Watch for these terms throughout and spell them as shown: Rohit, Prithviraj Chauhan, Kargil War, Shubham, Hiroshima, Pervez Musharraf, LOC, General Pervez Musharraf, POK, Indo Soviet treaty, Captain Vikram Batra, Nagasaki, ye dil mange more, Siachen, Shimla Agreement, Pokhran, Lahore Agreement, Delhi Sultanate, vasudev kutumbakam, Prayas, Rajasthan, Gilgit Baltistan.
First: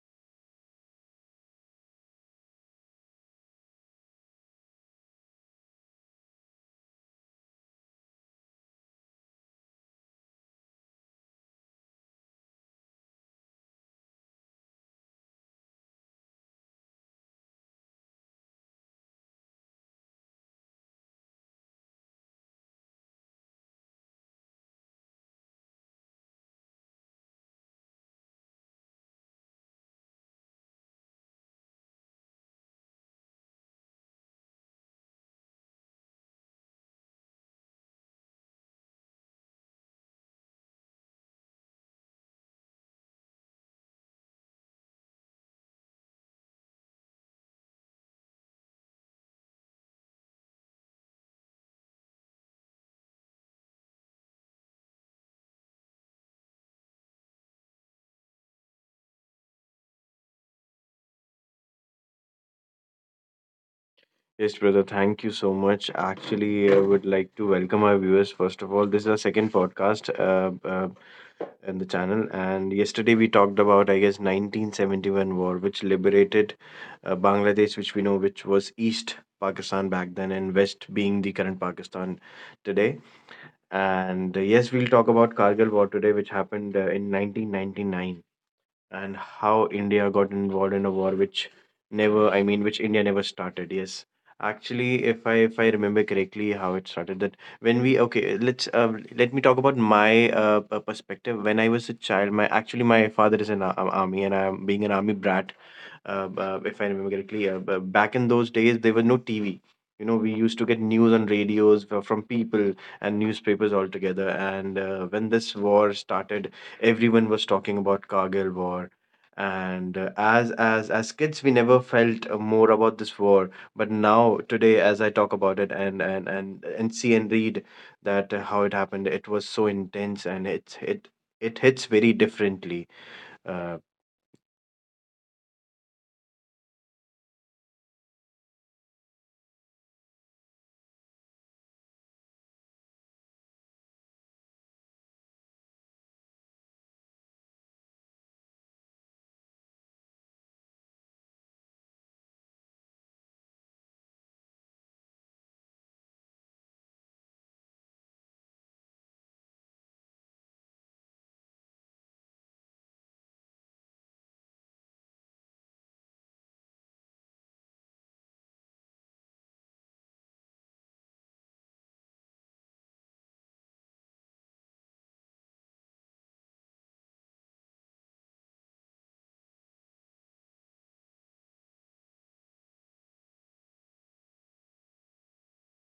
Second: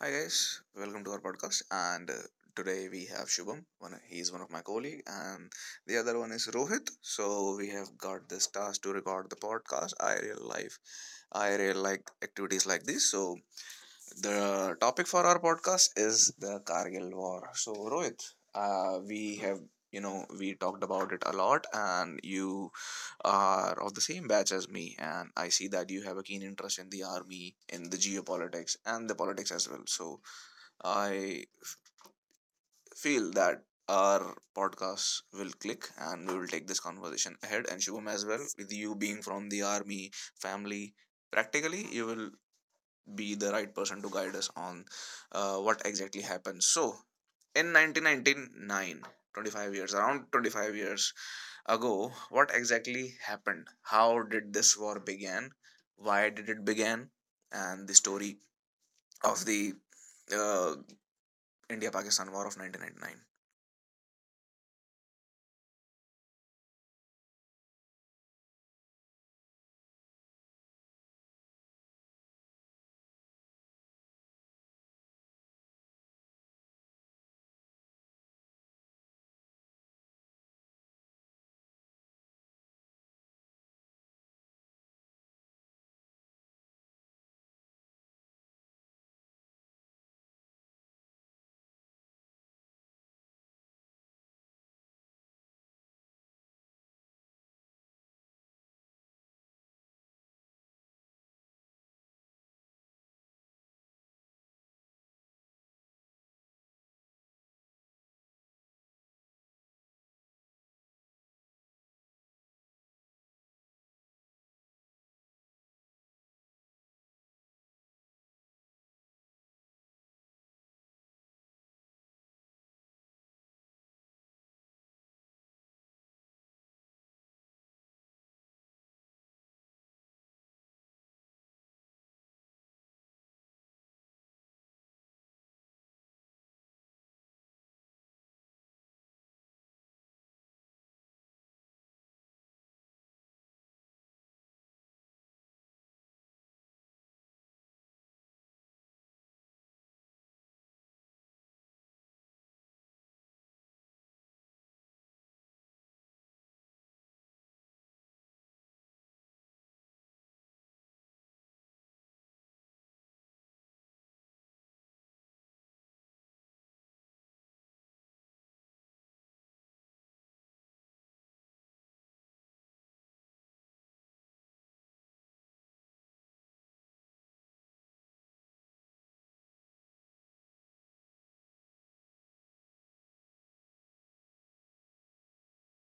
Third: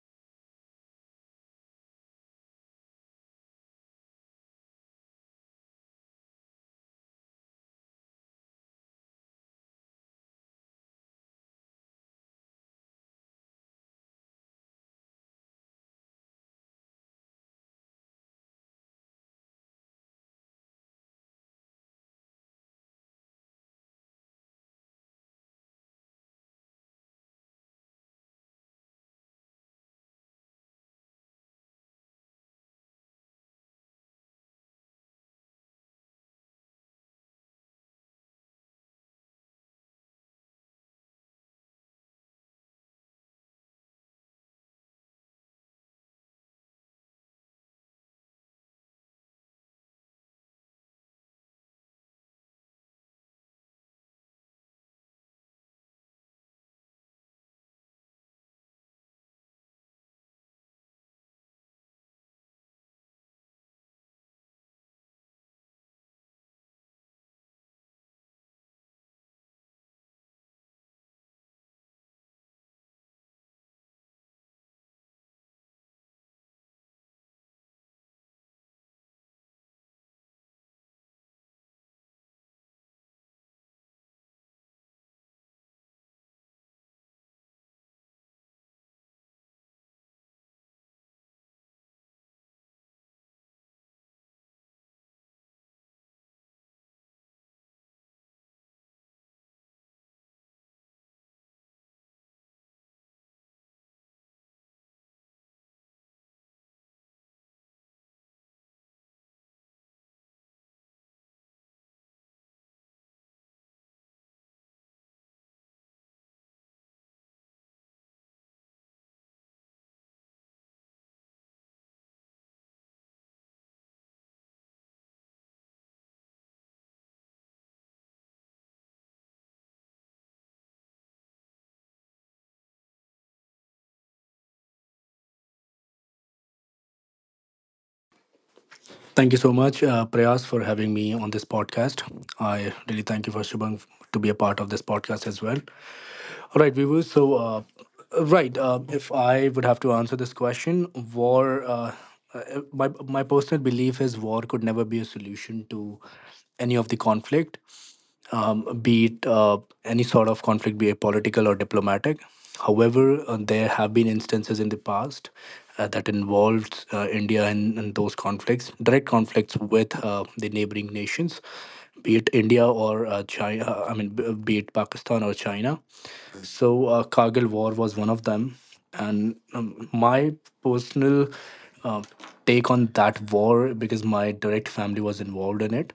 Hi guys, welcome to our podcast. And today we have Shubham. He is one of my colleague, and the other one is Rohit. So we have got this task to record the podcast. I real like activities like this. So the topic for our podcast is the Kargil War. So, Rohit, we have, you know, we talked about it a lot, and you are of the same batch as me, and I see that you have a keen interest in the army, in the geopolitics, and the politics as well. So, I feel that our podcast will click and we will take this conversation ahead. And Shubham as well, with you being from the army family, practically you will be the right person to guide us on what exactly happened. So, in 1999, around 25 years ago, what exactly happened? How did this war began? Why did it begin? And the story of the uh, India-Pakistan War of 1999. Yes, brother, thank you so much. Actually, I would like to welcome our viewers. First of all, this is our second podcast in the channel. And yesterday we talked about, I guess, 1971 war, which liberated Bangladesh, which we know, which was East Pakistan back then, and West being the current Pakistan today. And Yes, we'll talk about Kargil war today, which happened in 1999, and how India got involved in a war which never, I mean, which India never started. Yes, actually, if I remember correctly, how it started that when we, okay, let me talk about my perspective. When I was a child, my actually my father is an army, and I'm being an army brat, if I remember correctly, back in those days, there was no TV. You know, we used to get news on radios from people and newspapers altogether. And when this war started, everyone was talking about Kargil war. And as kids, we never felt more about this war. But now, today, as I talk about it and see and read that how it happened, it was so intense, and it hits very differently. Uh, Thank you so much, Prayas, for having me on this podcast. I really thank you for Shubham to be a part of this podcast as well. All right, viewers. If I would have to answer this question, war. My personal belief is war could never be a solution to any of the conflict, be it any sort of conflict, be it political or diplomatic. However, there have been instances in the past that involved India in those conflicts, direct conflicts with the neighboring nations, be it India or China, be it Pakistan or China. Kargil War was one of them. And my personal uh, take on that war, because my direct family was involved in it,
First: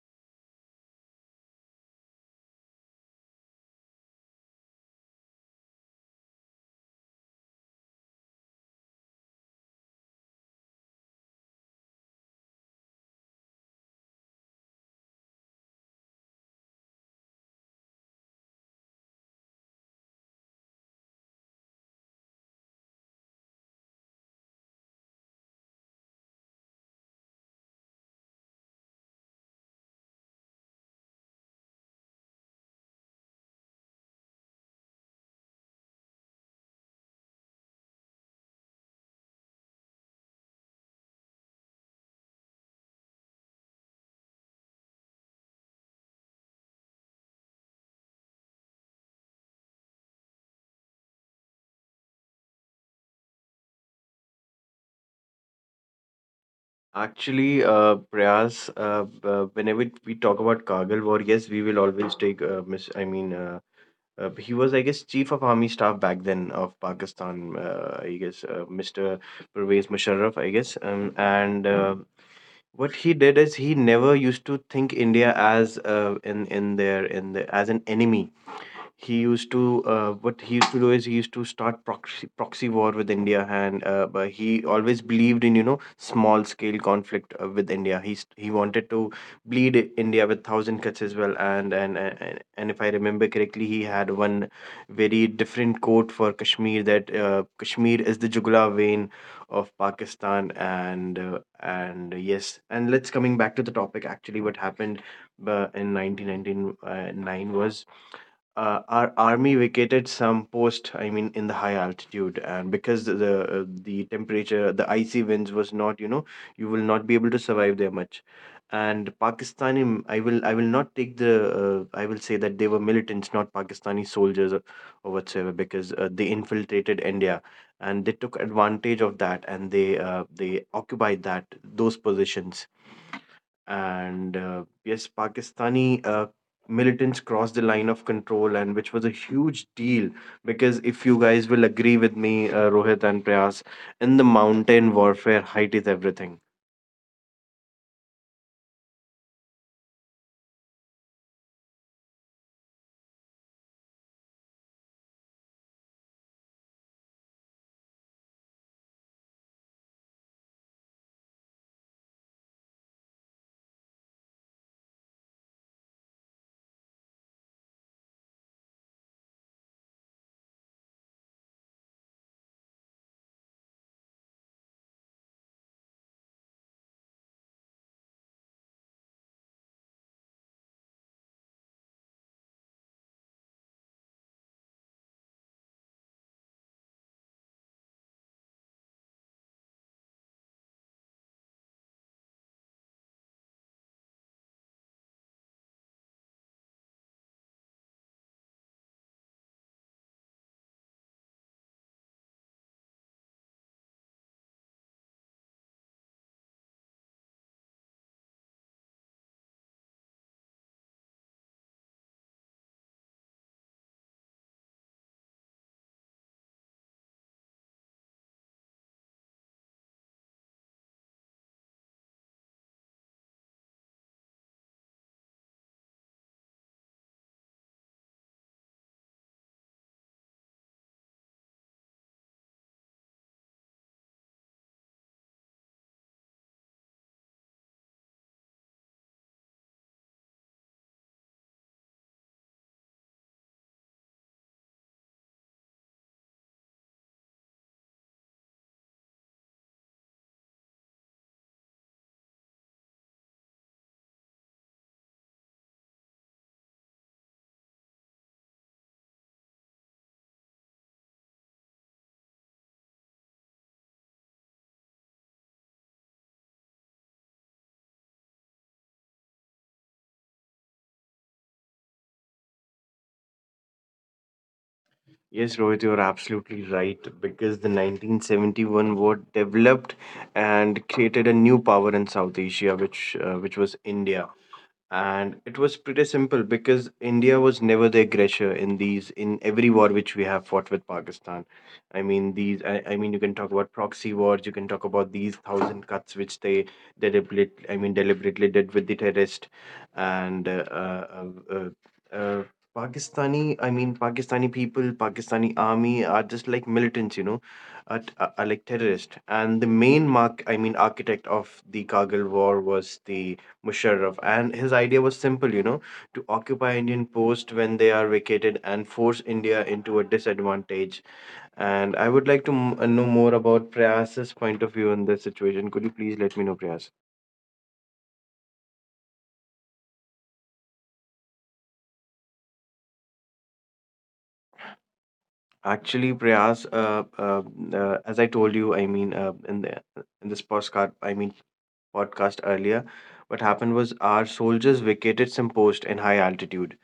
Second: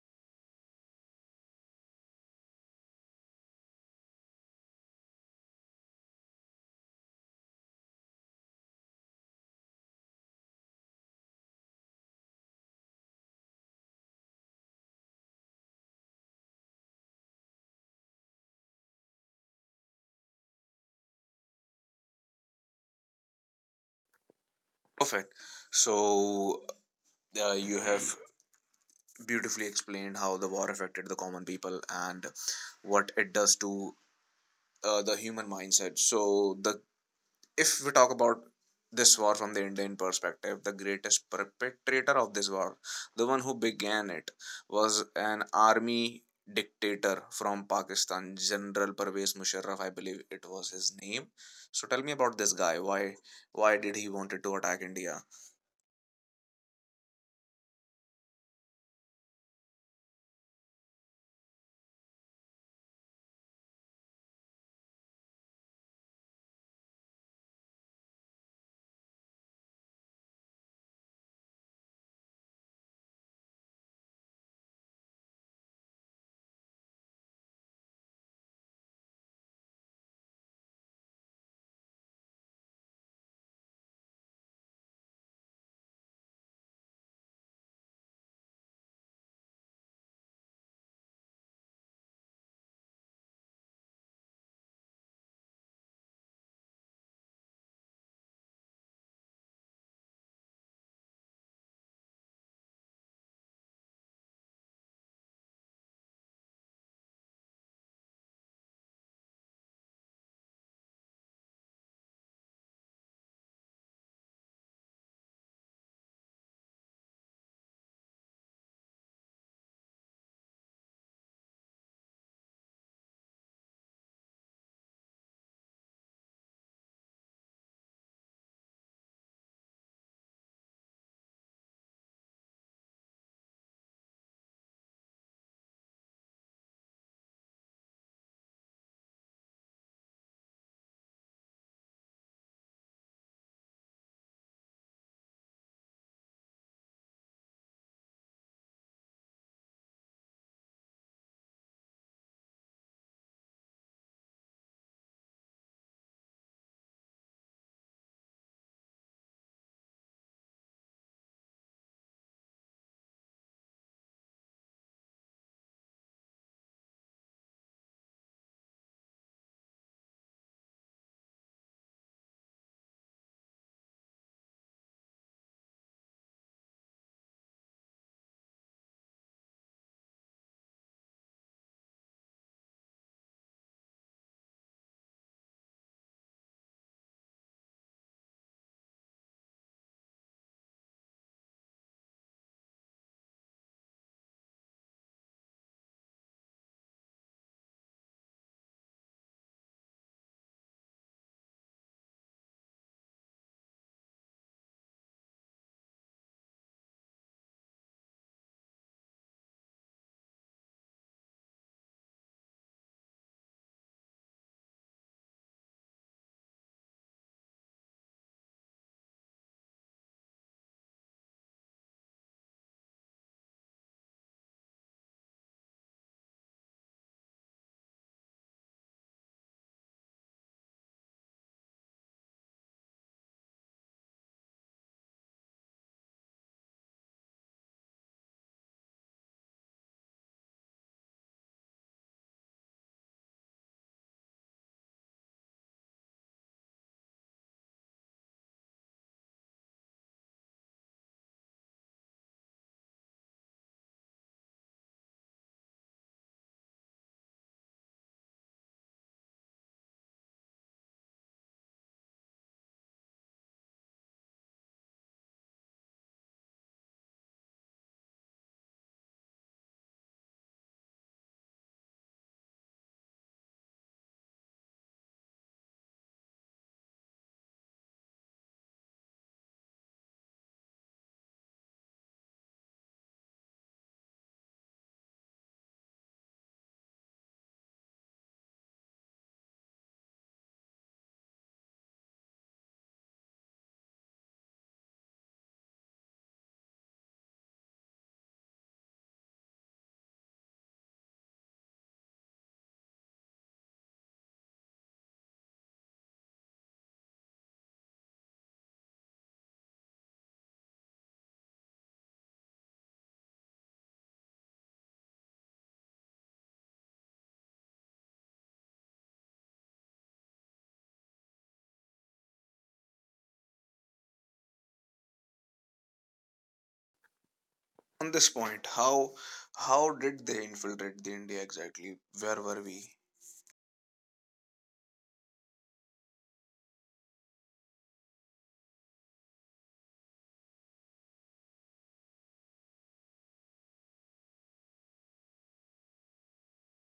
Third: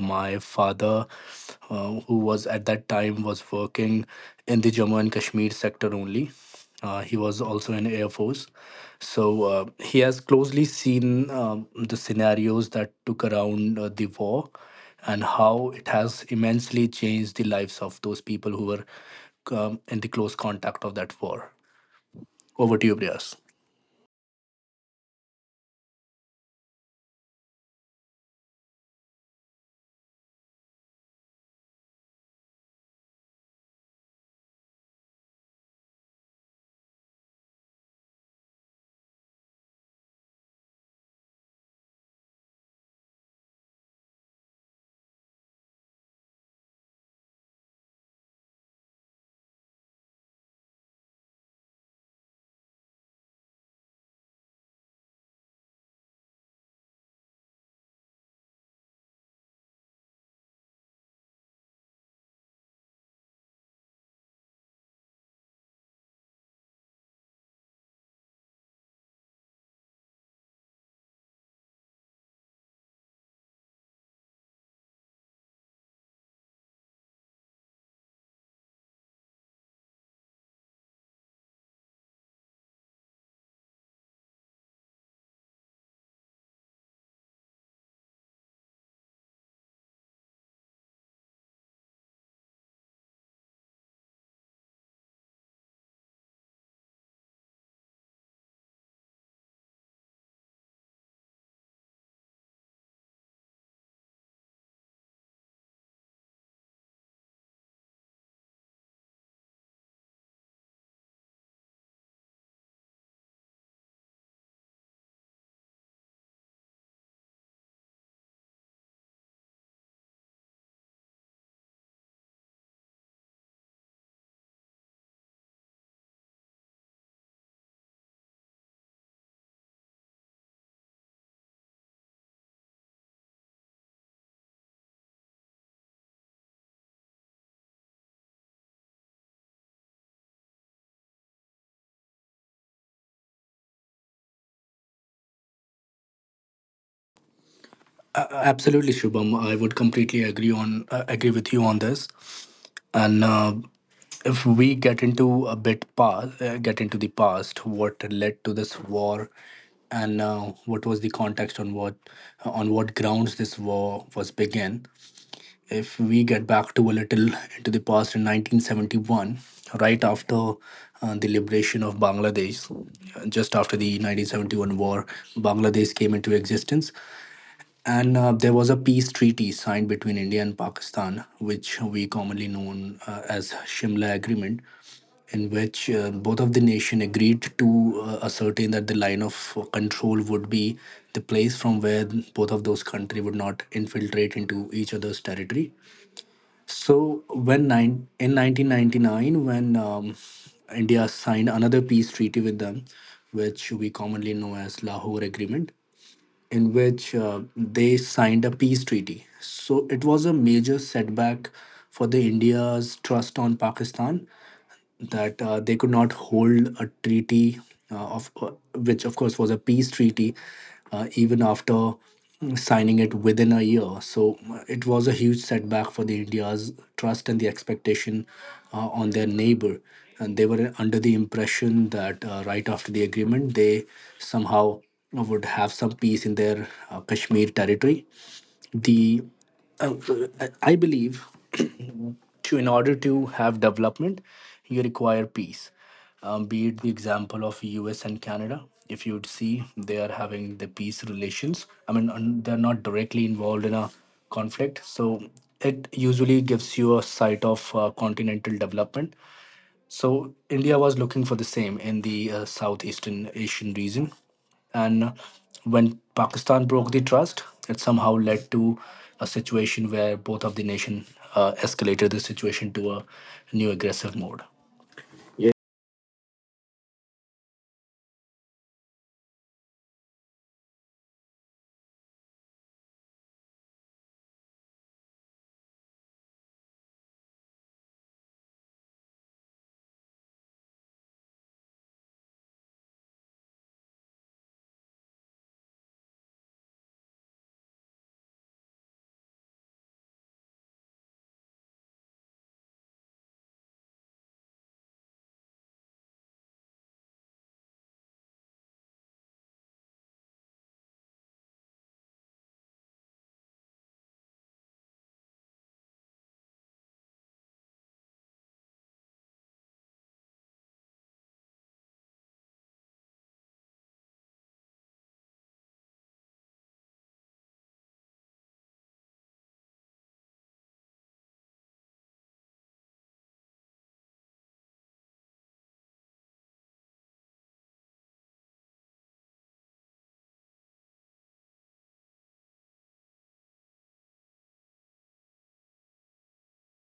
my father, who was at that time was working in the Jammu and Kashmir sector only. He was also in Air Force, so he has closely seen the scenarios that took around the war and how it has immensely changed the lives of those people who were in the close contact of that war. Over to you, Priyas. Perfect. So, you have beautifully explained how the war affected the common people and what it does to the human mindset. So, the if we talk about this war from the Indian perspective, the greatest perpetrator of this war, the one who began it, was an army dictator from Pakistan, General Pervez Musharraf, I believe it was his name. So tell me about this guy. Why did he wanted to attack India? Actually, Prayas, whenever we talk about Kargil war, yes, we will always take he was, I guess, chief of army staff back then of Pakistan. I guess, Mr. Pervez Musharraf. I guess, and what he did is he never used to think India as in their in the, as an enemy. He used to what he used to do is he used to start proxy war with India, and but he always believed in, you know, small scale conflict with India. He wanted to bleed India with thousand cuts as well, and if I remember correctly, he had one very different quote for Kashmir, that Kashmir is the jugular vein of Pakistan, and yes, and let's coming back to the topic. Actually, what happened in 1999 was our army vacated some post, I mean, in the high altitude, and because the temperature, the icy winds was, not you know, you will not be able to survive there much. And Pakistani I will not take the I will say that they were militants, not Pakistani soldiers or whatsoever, because they infiltrated India and they took advantage of that, and they occupied that those positions. And yes, Pakistani militants crossed the Line of Control, and which was a huge deal, because if you guys will agree with me, Rohit and Prayas, in the mountain warfare, height is everything. A- Absolutely, Shubham. I would completely agree on agree with you on this. And if we get into a bit past, get into the past, what led to this war, and what was the context on what grounds this war was began. If we get back to a little into the past in 1971, right after the liberation of Bangladesh, just after the 1971 war, Bangladesh came into existence, and there was a peace treaty signed between India and Pakistan, which we commonly known as Shimla Agreement, in which both of the nation agreed to ascertain that the line of control would be the place from where both of those country would not infiltrate into each other's territory. In 1999, when India signed another peace treaty with them, which we commonly know as Lahore Agreement, in which they signed a peace treaty. So it was a major setback for the India's trust on Pakistan, that they could not hold a treaty of which of course was a peace treaty, even after signing it within a year. So it was a huge setback for the India's trust and the expectation on their neighbor, and they were under the impression that right after the agreement they somehow would have some peace in their Kashmir territory. The uh, I believe to in order to have development, you require peace. Be it the example of U.S. and Canada, if you would see, they are having the peace relations. They're not directly involved in a conflict, so it usually gives you a sight of continental development. So India was looking for the same in the Southeastern Asian region, and when Pakistan broke the trust, it somehow led to a situation where both of the nation escalated the situation to a new aggressive mode. Yes, Rohit, you're absolutely right, because the 1971 war developed and created a new power in South Asia, which was India. And it was pretty simple, because India was never the aggressor in these, in every war which we have fought with Pakistan. I mean you can talk about proxy wars, you can talk about these thousand cuts which they deliberately did with the terrorist. And uh, uh, uh, Pakistani I mean Pakistani people, Pakistani army are just like militants, you know, are like terrorists. And the main mark I mean architect of the Kargil war was the Musharraf, and his idea was simple, you know, to occupy Indian posts when they are vacated and force India into a disadvantage. And I would like to know more about Prayas's point of view on this situation. Could you please let me know, Prayas? On this point, how did they infiltrate the India exactly? Where were we? Actually, Prayas, as I told you, I mean, in the, in this podcast, I mean podcast earlier, what happened was our soldiers vacated some post in high altitude,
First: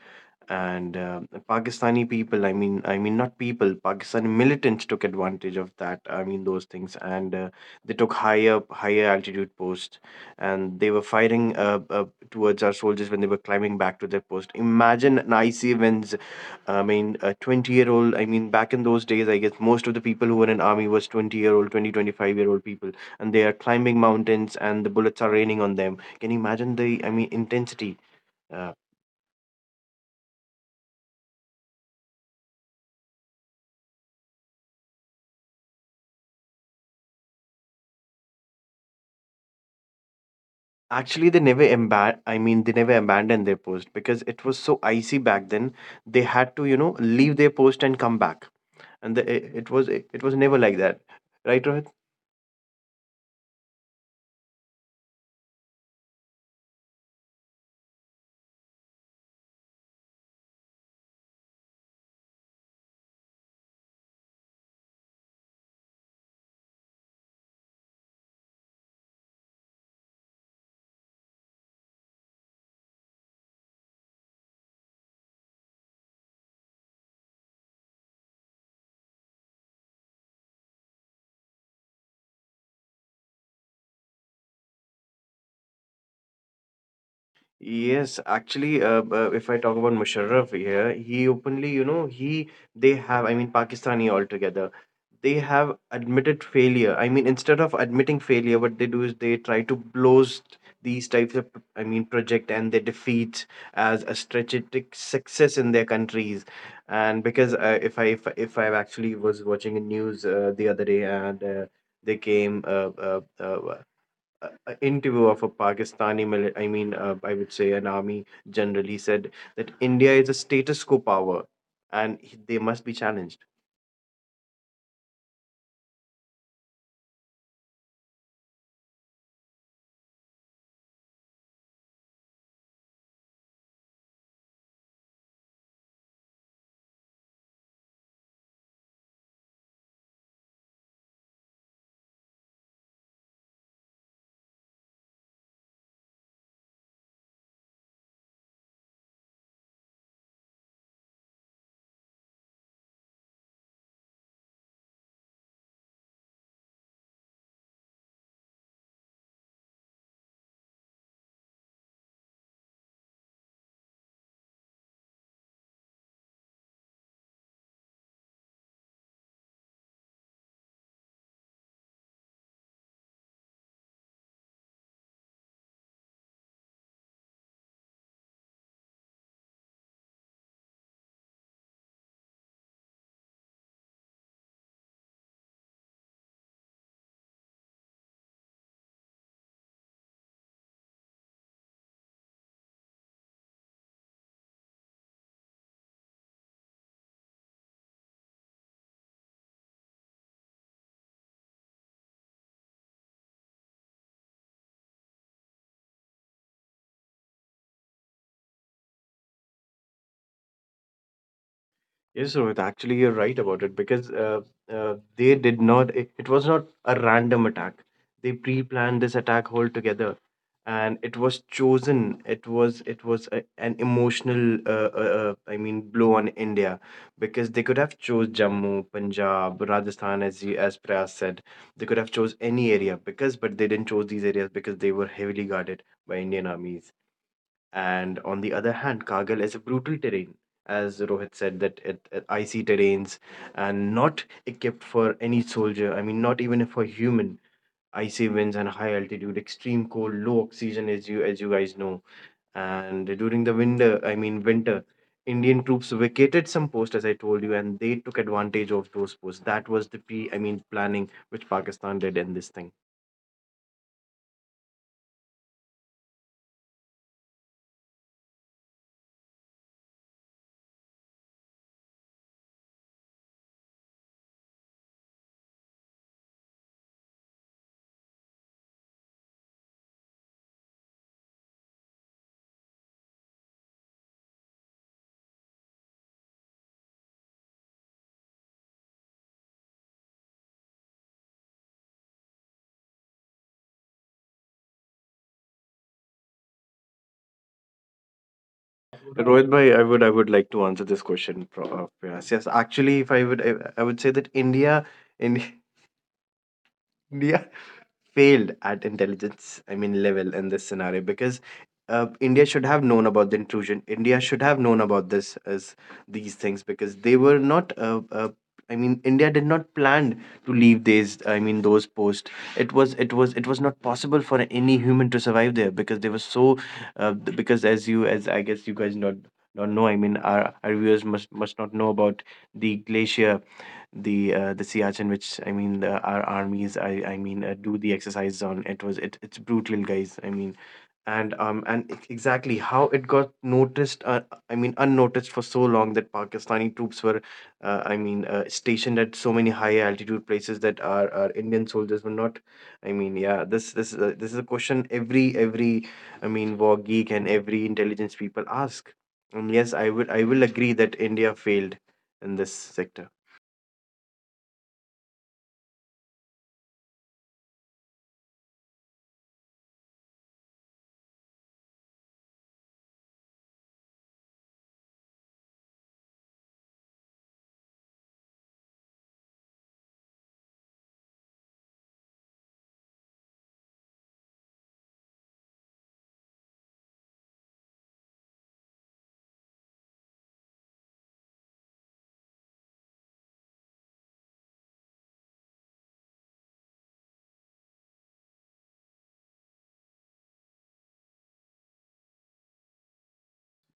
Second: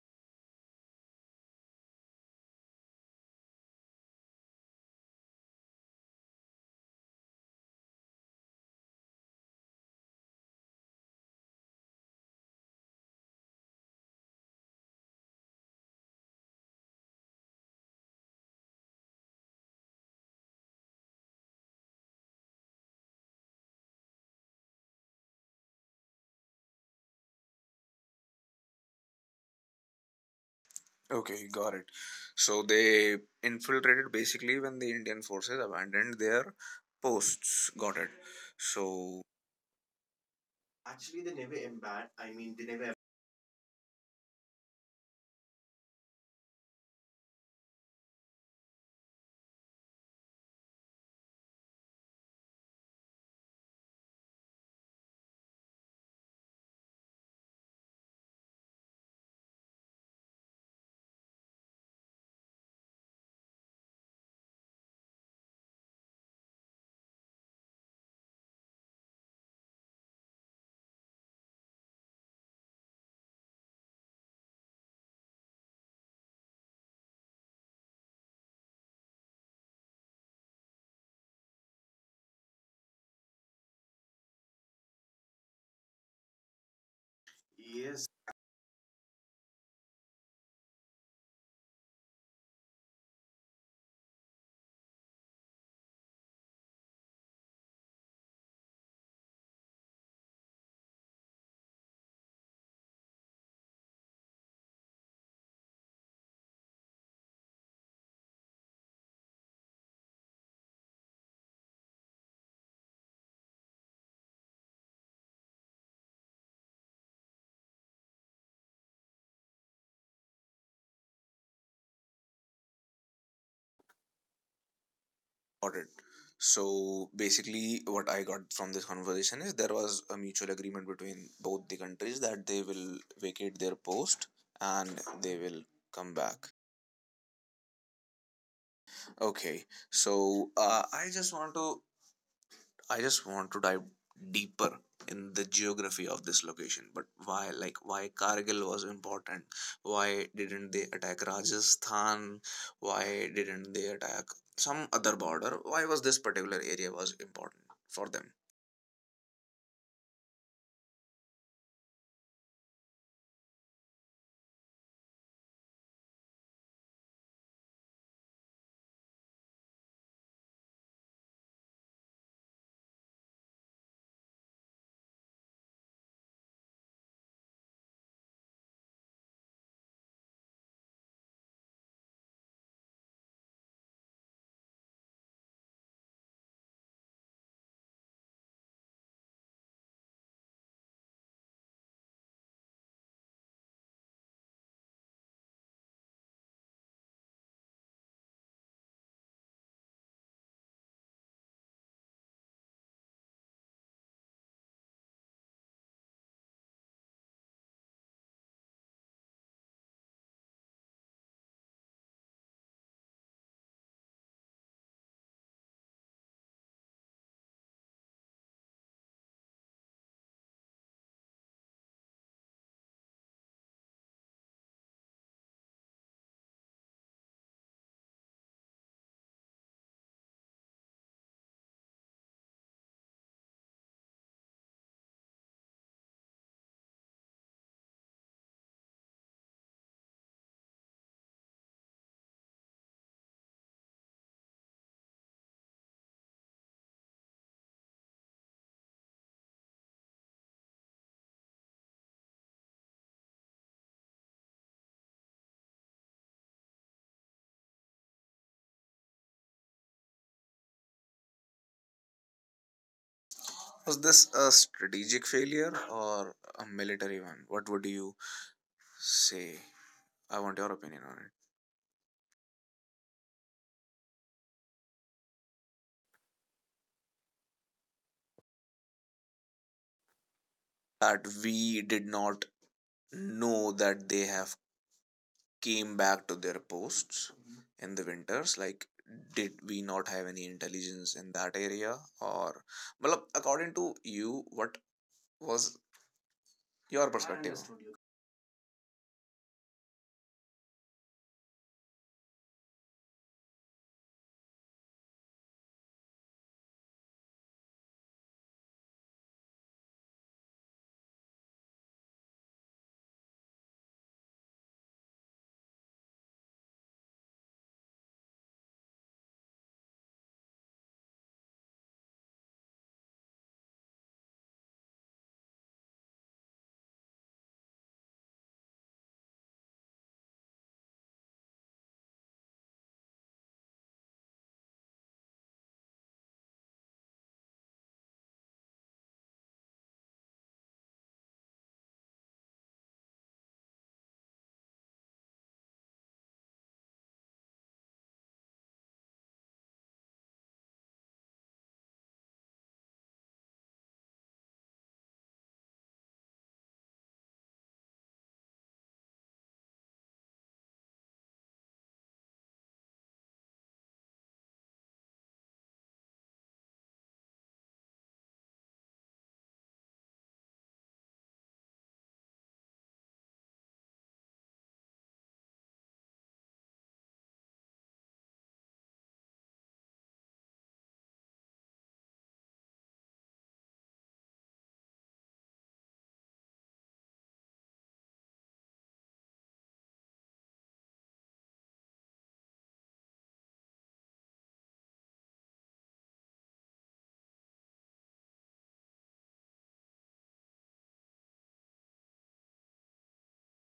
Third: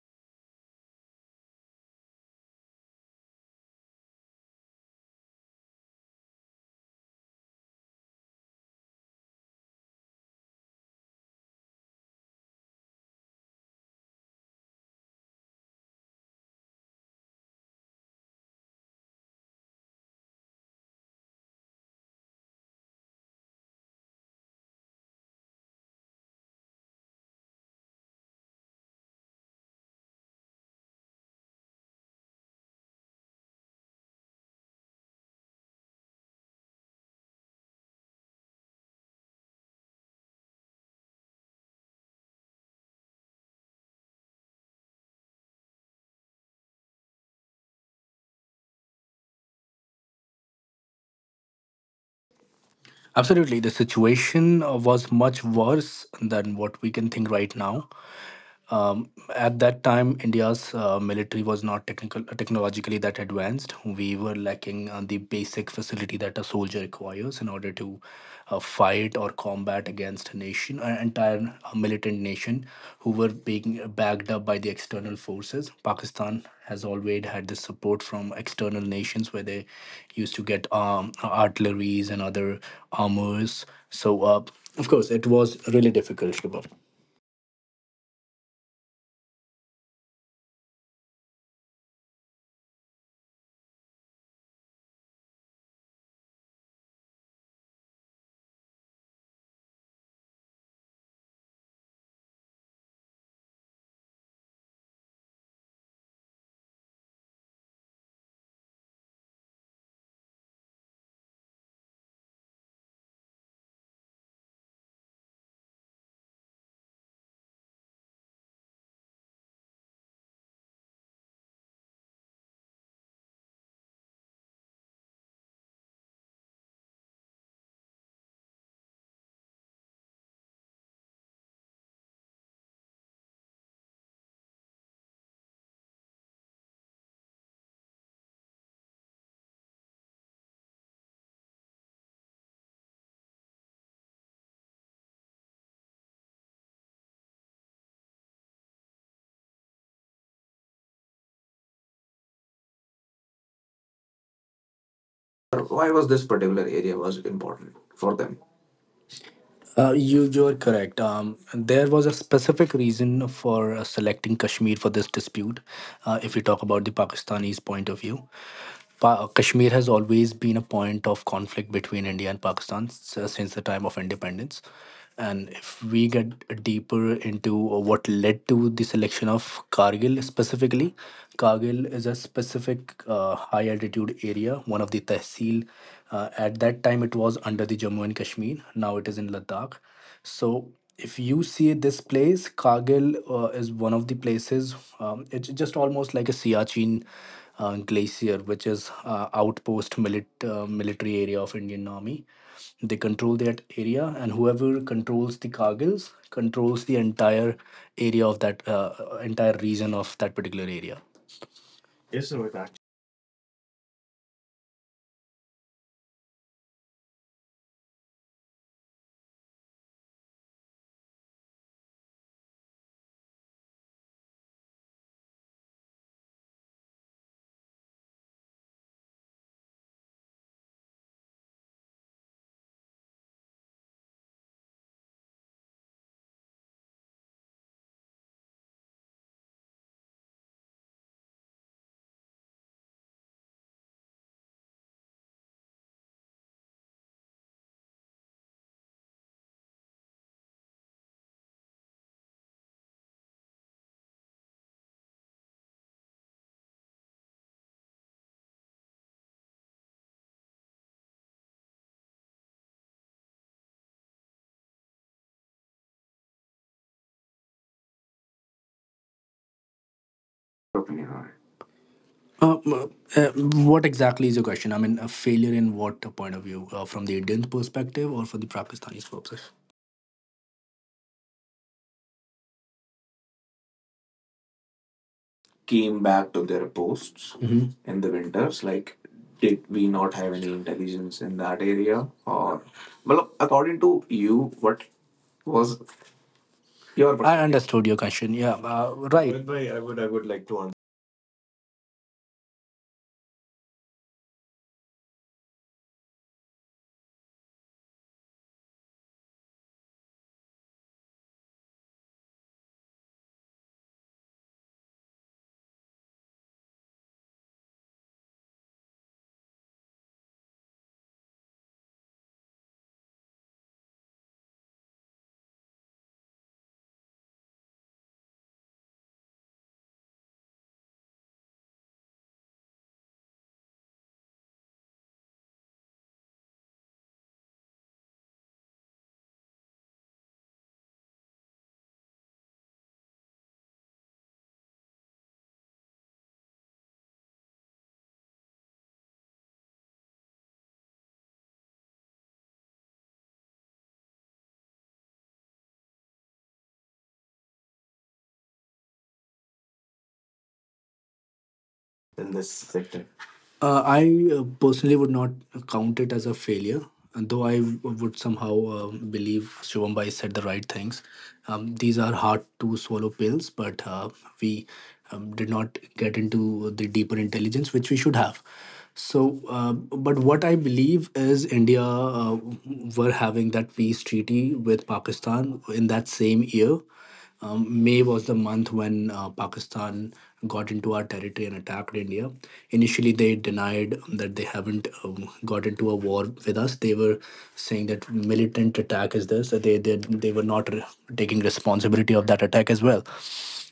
and Pakistani people I mean not people, Pakistani militants took advantage of that, I mean, those things. And they took higher altitude posts, and they were firing towards our soldiers when they were climbing back to their post. Imagine an icy winds, I mean, a 20-year old, I mean, back in those days, I guess most of the people who were in army was 20-year old, 20 25 year old people, and they are climbing mountains and the bullets are raining on them. Can you imagine the, I mean, intensity? uh, Okay, got it. So they infiltrated basically when the Indian forces abandoned their posts. Got it. So Actually, Actually, they they never never embarrassed. emba I I mean, mean, they they never never. abandoned their post, because it was so icy back then. They had to, you know, leave their post and come back. It, it was never like that, right, Rohit? Absolutely, the situation was much worse than what we can think right now. Um, at that time, India's military was not technical, technologically that advanced. We were lacking the basic facility that a soldier requires in order to fight or combat against a nation, an entire militant nation who were being backed up by the external forces. Pakistan has always had this support from external nations where they used to get artilleries and other armors. So, uh, of course, it was really difficult, Shubham. Yes. Yes, actually, if I talk about Musharraf here, he openly, you know, he, they have, I mean, Pakistani altogether, they have admitted failure. I mean, instead of admitting failure, what they do is they try to boast these types of, I mean, project and their defeats as a strategic success in their countries. And because if I actually was watching a news the other day, and they came a interview of a Pakistani, I would say an army general, he said that India is a status quo power and they must be challenged. Got it. So basically, what I got from this conversation is there was a mutual agreement between both the countries that they will vacate their post and they will come back. Okay, so, I just want to dive deeper in the geography of this location. But why, like, why Kargil was important? Why didn't they attack Rajasthan? Why didn't they attack some other border? Why Why was was this this particular particular area area was was important important for for them? them? You are correct. There was a specific reason for selecting Kashmir for this dispute. If we talk about the Pakistanis' point of view, Kashmir has always been a point of conflict between India and Pakistan since the time of independence. And if we get deeper into what led to the selection of Kargil specifically, Kargil is a specific high altitude area, one of the tehsil. At that time, it was under the Jammu and Kashmir. Now it is in Ladakh. So if you see this place, Kargil is one of the places. It's just almost like a Siachen glacier, which is military area of Indian Army. They control that area, and whoever controls the cargills controls the entire area of that entire region of that particular area. Yes, Rohit, actually, you're right about it, because they did not, it was not a random attack. They pre-planned this attack altogether, and it was chosen. It was a, an emotional, blow on India, because they could have chose Jammu, Punjab, Rajasthan, as you, as Prayas said. They could have chose any area because, but they didn't chose these areas because they were heavily guarded by Indian armies. And on the other hand, Kargil is a brutal terrain, as Rohit said, that it icy terrains and not equipped for any soldier. I mean, not even for human. Icy winds and high altitude, extreme cold, low oxygen, as you, as you guys know. And during the winter, I mean winter, Indian troops vacated some posts, as I told you, and they took advantage of those posts. That was the pre, I mean, planning which Pakistan did in this thing. Was this a strategic failure or a military one? What would you say? I want your Open opinion your on it. heart. uh, uh, what exactly is your question? I mean, a failure in what point of view? From the Indian perspective or from the Pakistani's perspective? That we did not know that they have Came came back back to to their their posts. posts Mhm. in In the the winters, winters, like, like, did did we we not not have have any any intelligence intelligence in in that that area, area? or Or, well well, according according to to you you, what what was was your your I perspective. perspective? Understood your question. Yeah, right. Rohit Rohit bhai, bhai, I would I I would would like like to to answer answer this question. Yes, yes. Actually, if I would, I would say that India, in, India failed at intelligence, I mean, level in this scenario, because India should have known about the intrusion, India should have known about this as these things, because they were not I mean, India did not plan to leave these I mean those posts. It was not possible for any human to survive there because they were so because, as you, as I guess, you guys not don't know, I mean, our viewers must not know about the glacier, the Siachen, which I mean, the, our armies, do the exercises on. It was, it it's brutal, guys. I mean, and exactly how it got noticed. I mean, unnoticed for so long, that Pakistani troops were, stationed at so many high altitude places that our Indian soldiers were not. I mean, yeah, this is a question every, I mean, war geek and every intelligence people ask. And yes, I will agree that India failed in in this this sector. sector. I personally would not count it as a failure, and though would somehow believe Shivam Bhai said the right things. These are hard to swallow pills, but we did not get into the deeper intelligence which we should have. But what I believe is India were having that peace treaty with Pakistan in that same year. May was the month when Pakistan got into our territory and attacked India. Initially, they denied that they haven't got into a war with us. They were saying that militant attack is this. That they were not taking responsibility of that attack as well.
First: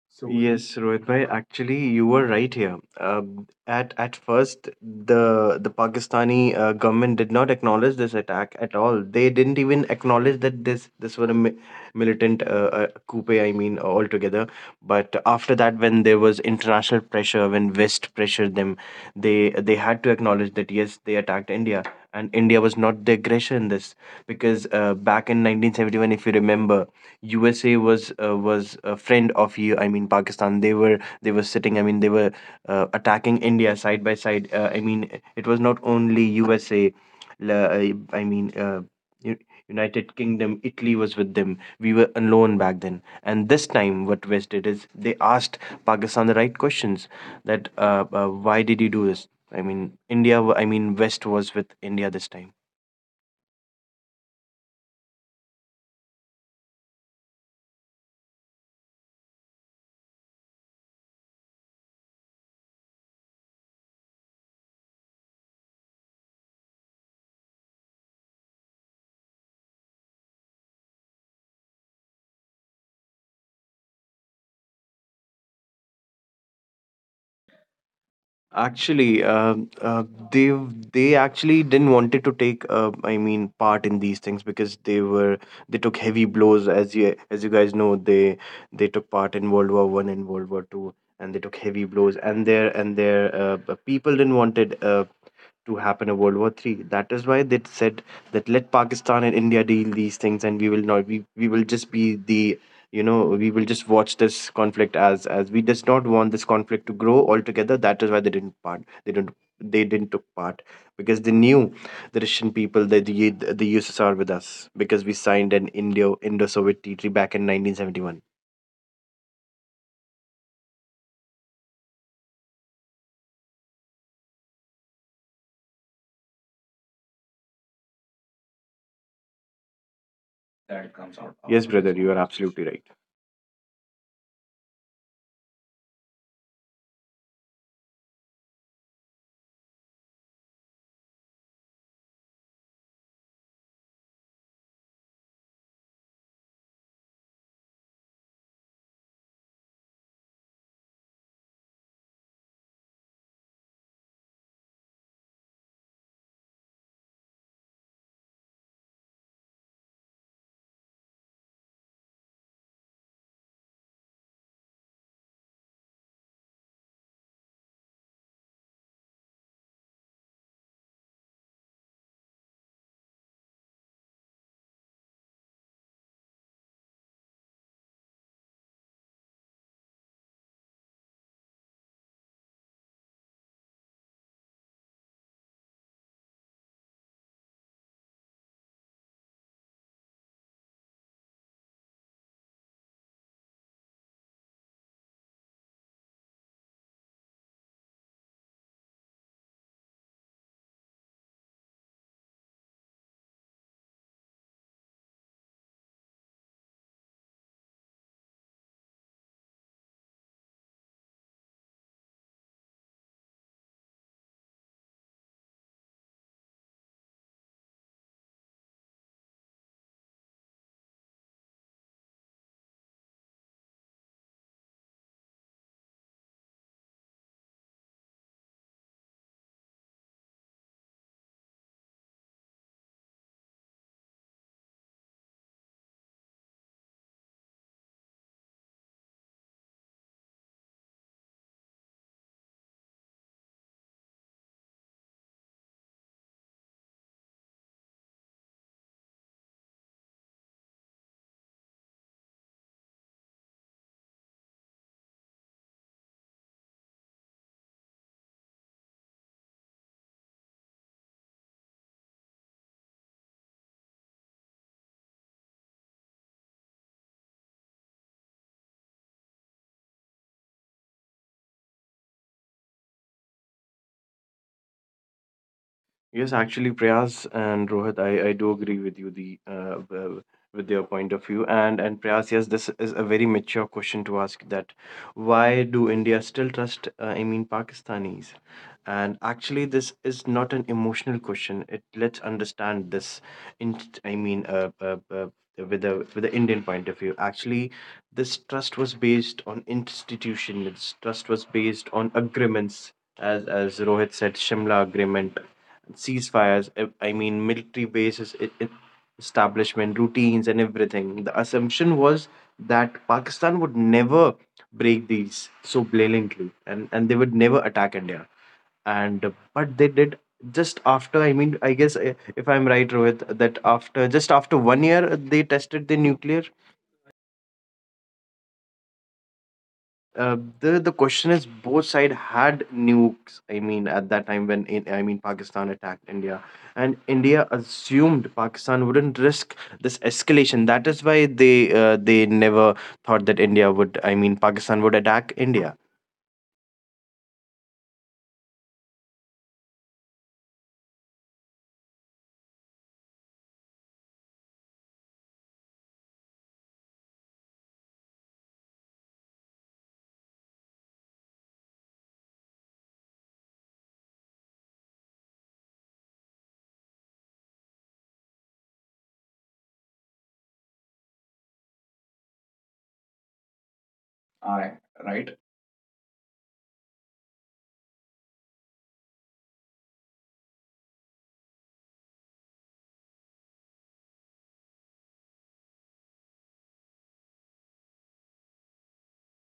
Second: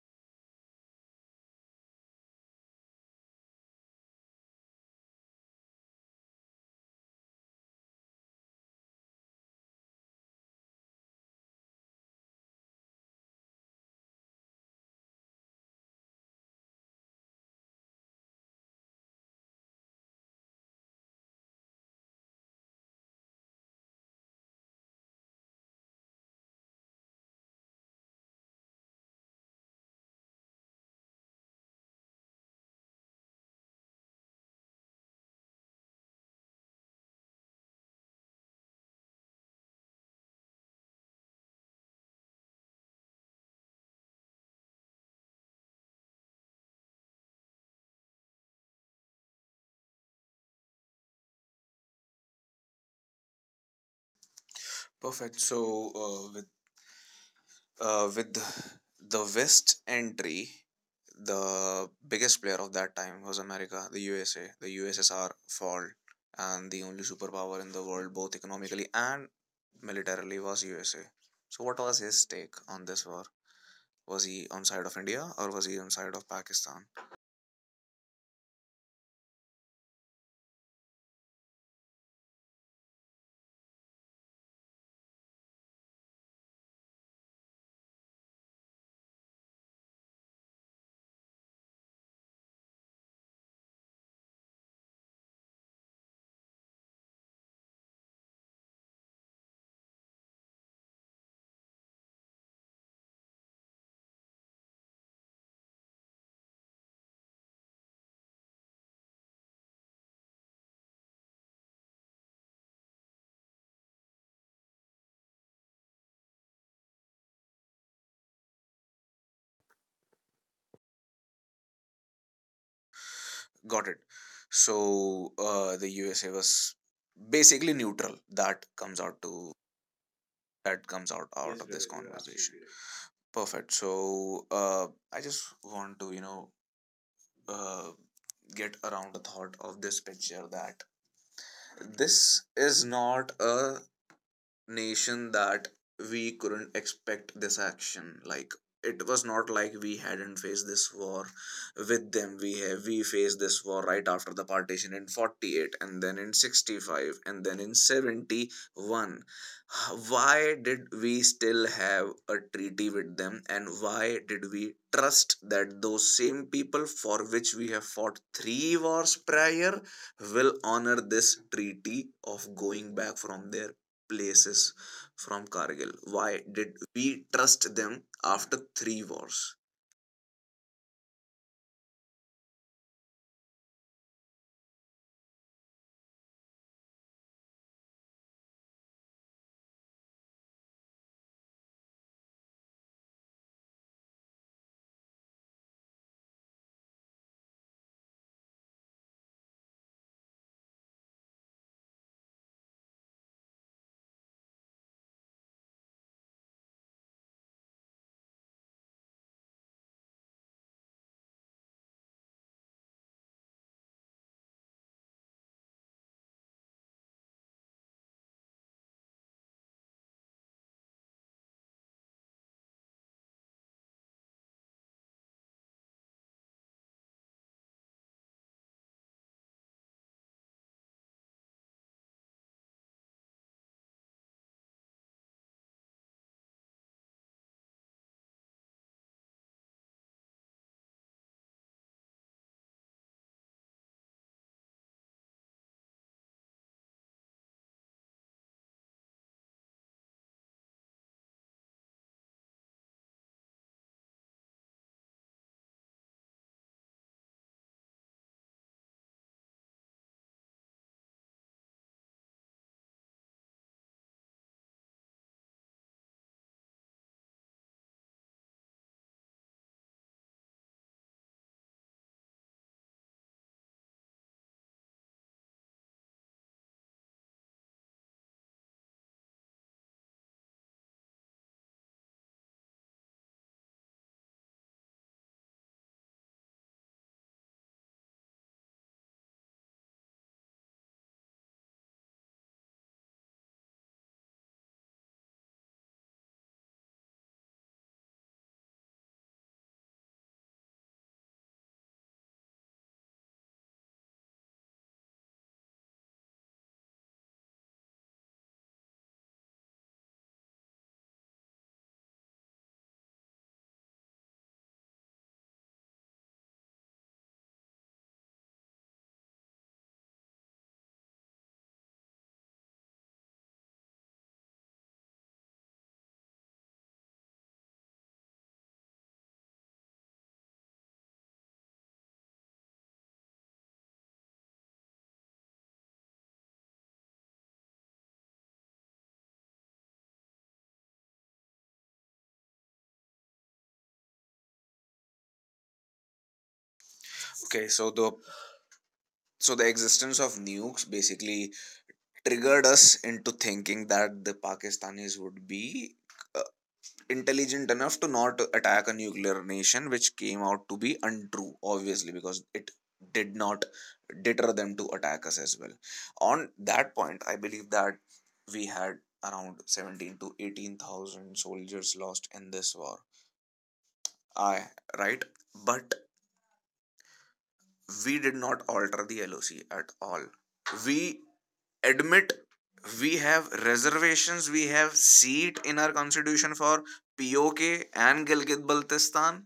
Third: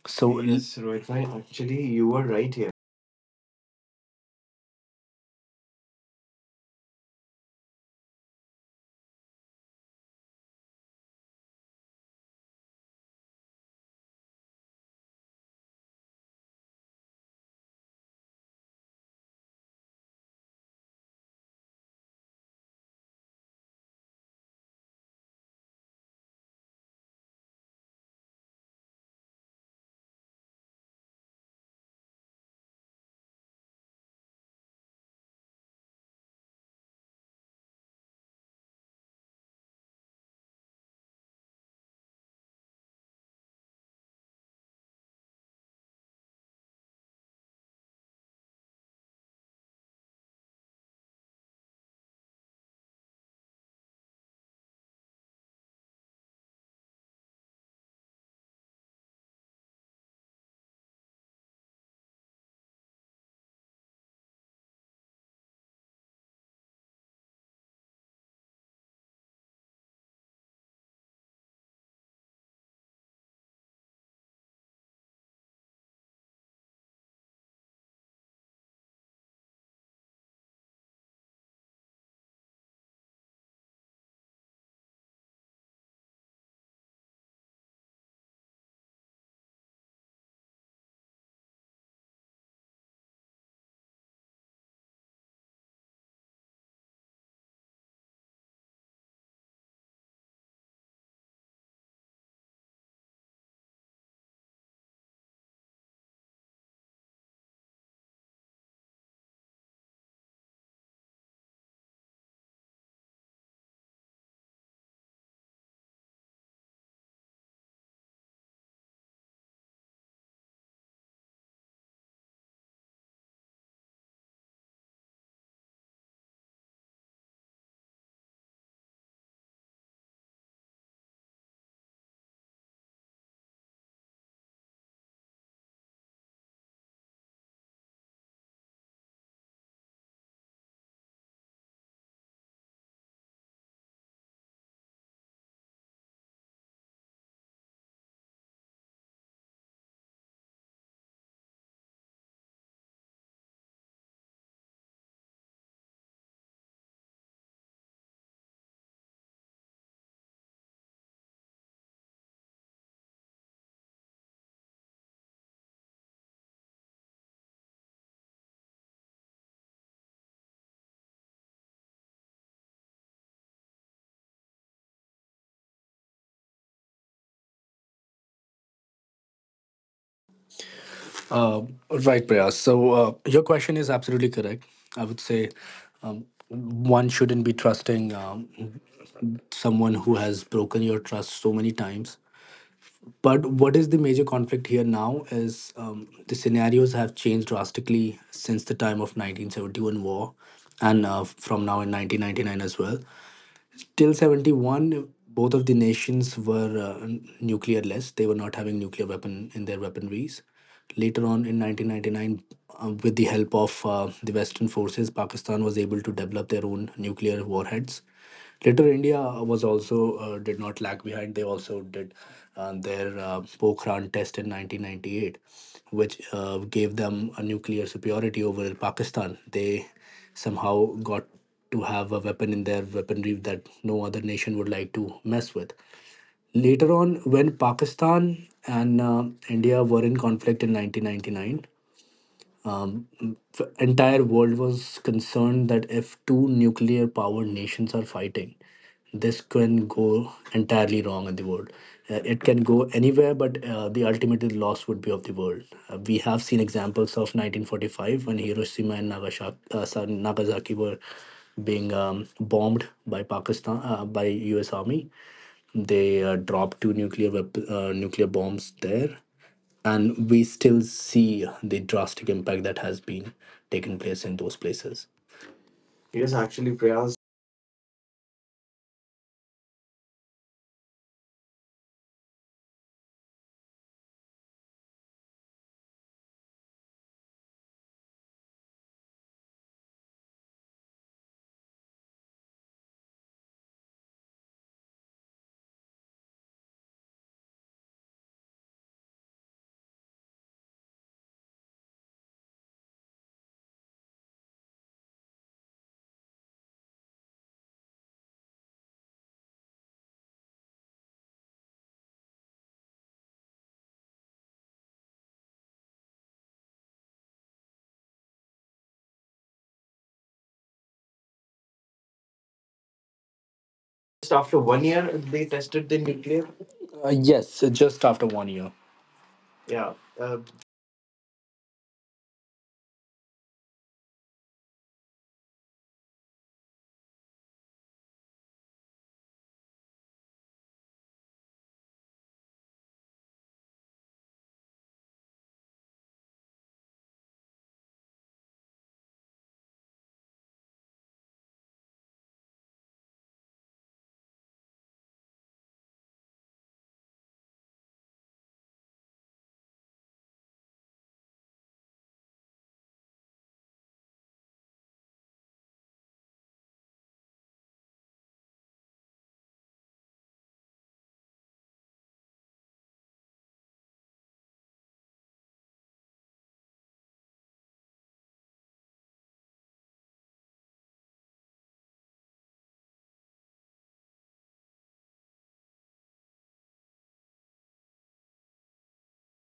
So yes, Yes, Rohit Rohit bhai, bhai, actually, actually you you were were right right here. here. At first, the Pakistani government did not acknowledge this attack at all. They didn't even acknowledge that this were a mi militant coup, I mean, altogether. But after that, when there was international pressure, when West pressured them, they had to acknowledge that yes, they attacked India, and India was not the aggressor in this, because back in 1971, if you remember, USA was a friend of you. I mean, Pakistan. They were sitting. I mean, they were attacking India side by side. I mean, it was not only USA. la- I I mean. Uh, U- United Kingdom, Italy was with them. We were alone back then. And this time, what West did is they asked Pakistan the right questions, that why did you do this? I mean, India. I mean, West was with India this time. Perfect. So, uh, with with the west entry, the biggest player of that time was America, the USA, the USSR fall, and the only superpower in the world, both economically and militarily, was USA. So what was his take on this war? Was he on side of India or was he on side of Pakistan? Actually, they they actually didn't wanted to take. I mean, part in these things because they were, they took heavy blows. As you guys know, they took part in World War One and World War Two, and they took heavy blows. And their people didn't wanted to happen a World War Three. That is why they said that let Pakistan and India deal these things, and we will not. We will just be the we will just watch this conflict as we does not want this conflict to grow altogether. That is why they didn't part. They didn't took part because they knew the Russian people that the USSR with us because we signed an Indo Soviet treaty back in 1971. Got it. So, the USA was basically neutral. That That comes comes out. out. Yes, Yes, of this. Yes, brother, you are conversation. absolutely Yes, right. conversation. Perfect. So, I just want to, uh, get around the thought of this picture, that this is not a nation that we couldn't expect this action, like, it was not like we hadn't faced this war with them. We faced this war right after the partition in 48, and then in 65, and then in 71. Why did we still have a treaty with them, and why did we trust that those same people, for which we have fought three wars prior, will honor this treaty of going back from their places, from Kargil? Why did we trust them after three wars? Uh, right, Prayas. So your question is absolutely correct. I would say one shouldn't be trusting someone who has broken your trust so many times. But what is the major conflict here now is, the scenarios have changed drastically since the time of 1971 war, and from now in 1999 as well. Till 71, both of the nations were nuclearless. They were not having nuclear weapon in their weaponries. Later on in 1999, with the help of the western forces, Pakistan was able to develop their own nuclear warheads. Later, India was also, did not lag behind. They also did their Pokhran test in 1998, which gave them a nuclear superiority over Pakistan. They somehow got to have a weapon in their weaponry that no other nation would like to mess with. Later on, when Pakistan and India were in conflict in 1999, um, the entire world was concerned that if two nuclear power nations are fighting, this can go entirely wrong in the world. It can go anywhere, but the ultimate loss would be of the world. We have seen examples of 1945 when Hiroshima and Nagasaki, Nagasaki were being bombed by Pakistan by U.S. Army. They dropped two nuclear bombs there, and we still see the drastic impact that has been taken place in those places. Yes, Yes, actually, actually, Prayas. Prayas and Rohit, I do agree with you with your point of view. And Prayas, yes, this is a very mature question to ask that why do India still trust, Pakistanis? And actually, this is not an emotional question. It let's understand this in, I mean, uh, uh, uh, with a with the Indian point of view. Actually, this trust was based on institution. This trust was based on agreements, as Rohit said, Shimla Agreement ceasefires, military bases, establishment, routines, and everything. The assumption was that Pakistan would never break these so blatantly, and they would never attack India. And But they did just after. I guess if I'm right, Rohit, that after Just just after after one one year, year, they they tested tested the the nuclear. nuclear. Yes, just after 1 year. Yeah. Uh, The question is both side had nukes. I mean at that time when in, I mean Pakistan attacked India and India assumed Pakistan wouldn't risk this escalation. That is why they never thought that india would I mean pakistan would attack India. Okay, so the existence of nukes basically triggered us into thinking that the Pakistanis would be uh, intelligent enough to not attack a nuclear nation, which came out to be untrue, obviously, because it did not deter them to attack us as well. On that point, I believe that we had around 17 to 18,000 soldiers lost in this war. I Right? But we did not alter the LOC at all. We admit we have reservations, we have seat in our constitution for POK and Gilgit Baltistan.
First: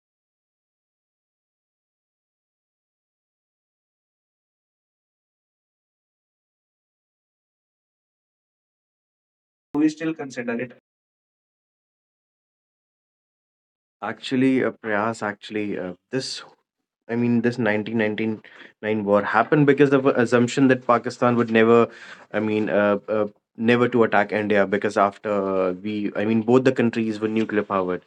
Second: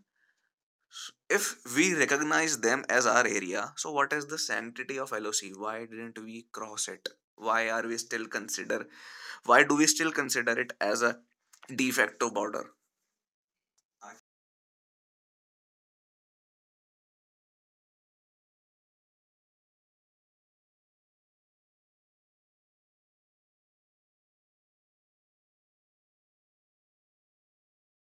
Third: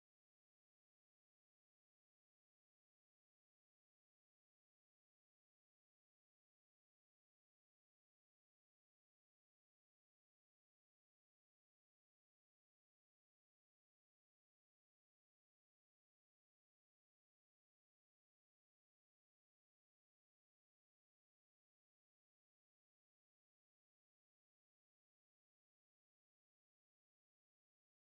If we recognize them as our area, so what is the sanctity of LOC? Why didn't we cross it? Why are we still consider? Why do we We still still consider consider it it. as a de facto border? Actually prayas actually this I mean, this 1999 war happened because of an assumption that Pakistan would never, I mean, uh, uh, never to attack India, because after both the countries were nuclear powered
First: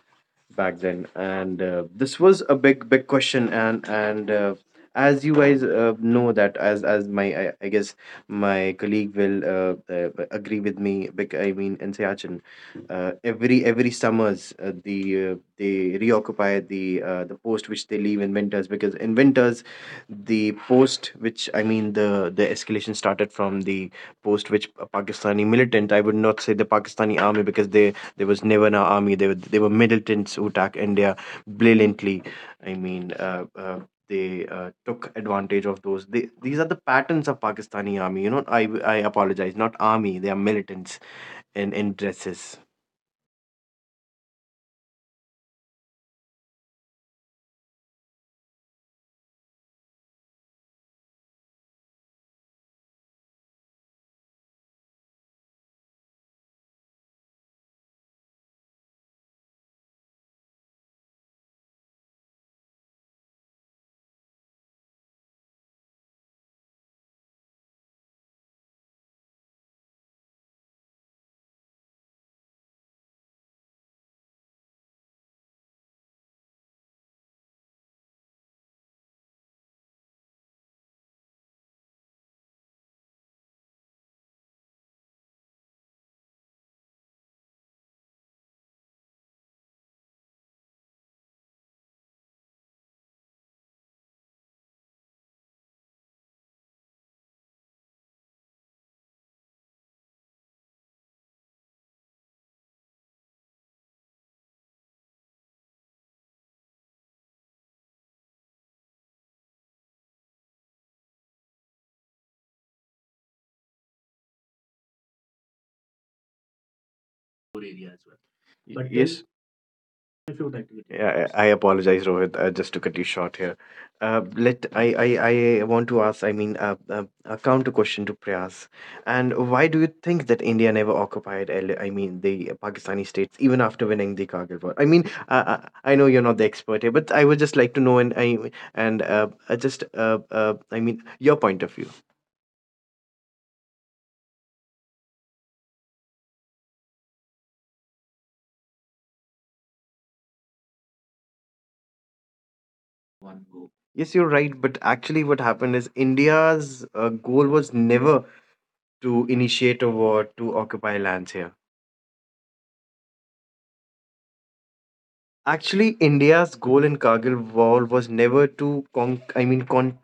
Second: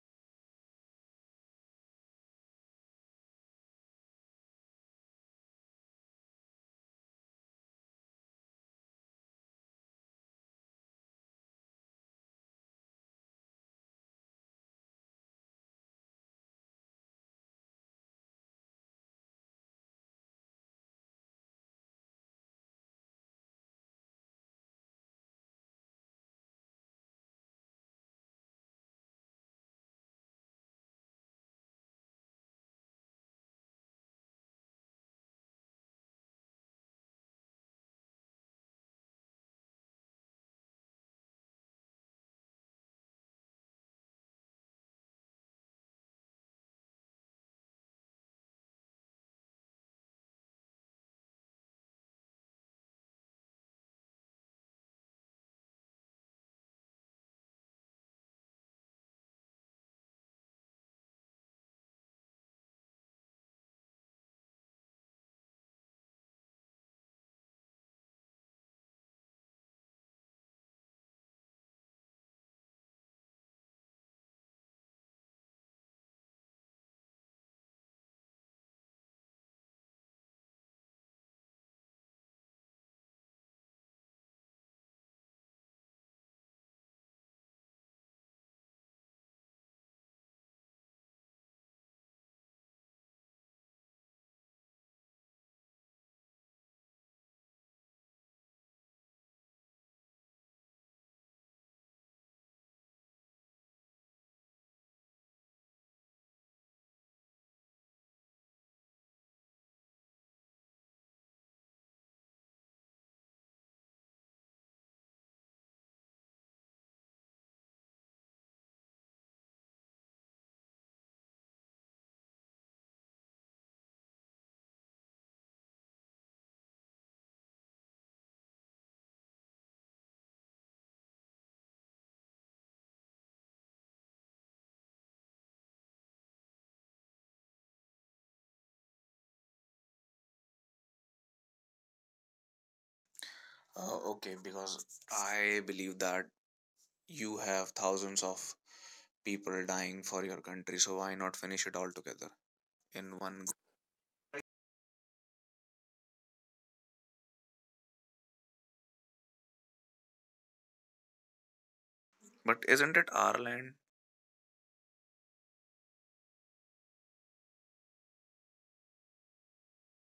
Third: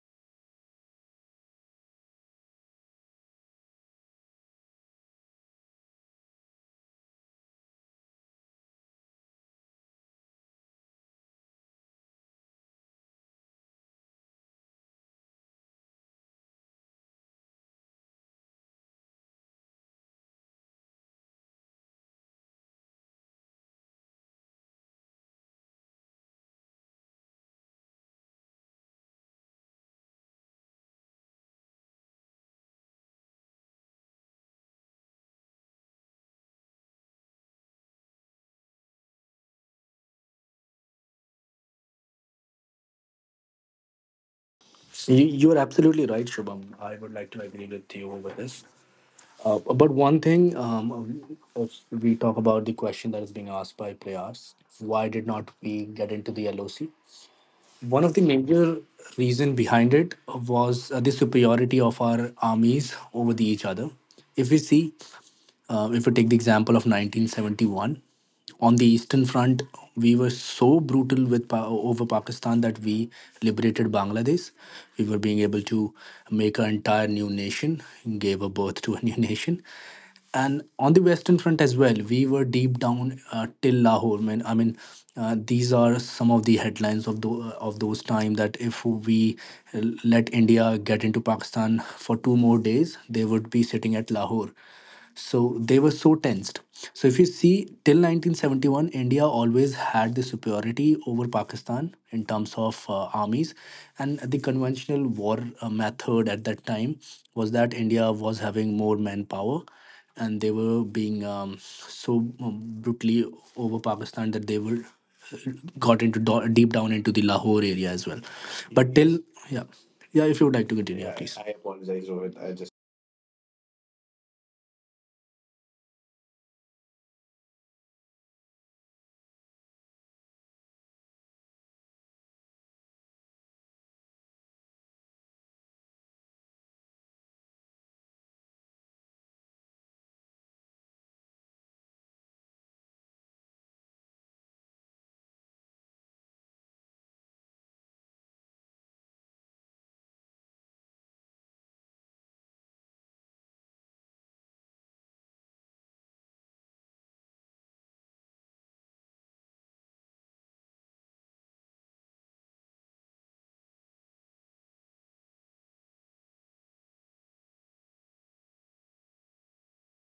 back then, and this was a big, big question. And As you guys know that, as I guess my colleague will agree with me. In Siachen, every summers, they reoccupy the post which they leave in winters, because in winters, the post which the escalation started from the post which a Pakistani militant. I would not say the Pakistani army, because they there was never an army. They were militants who attacked India brilliantly. I mean. They Took advantage of those. These are the patterns of Pakistani army. You know, I apologize, not army. They are militants in dresses. You, you're absolutely right, Shubham. I would like to agree with you over this. But one thing, if we talk about the question that is being asked by Prayas: why did not we get into the LOC? One of the major reason behind it was the superiority of our armies over the each other. If we see, if we take the example of 1971, on the Eastern Front, we were so brutal with over Pakistan that we liberated Bangladesh. We were being able to make an entire new nation, gave a birth to a new nation. And on the Western Front as well, we were deep down till Lahore. Man, I mean, these are some of the headlines of the of those time that if we let India get into Pakistan for two more days, they would be sitting at Lahore, so they were so tensed. So if you see, till 1971, India always had the superiority over Pakistan in terms of armies, and the conventional war method at that time was that India was having more manpower, and they were being brutally over Pakistan that they were uh, deep down into the Lahore area as well. But till, Yes, yeah, yeah, if you would like to continue. Yeah, I, please. I I apologize, apologize, Rohit, Rohit. I just just to cut you short here. Let I want to ask, a counter question to Prayas. And why do you think that India never occupied, the Pakistani states even after winning the Kargil War? I know you're not the expert here, but I would just like to know, and I and just I mean, your point of view. Okay, because I believe that you have thousands of people dying for your country, so why not finish it all together in one go? Yes, you're right, but actually, what happened is India's goal was never to initiate a war to occupy lands here. But isn't it our land? Actually, India's goal in Kargil War was never to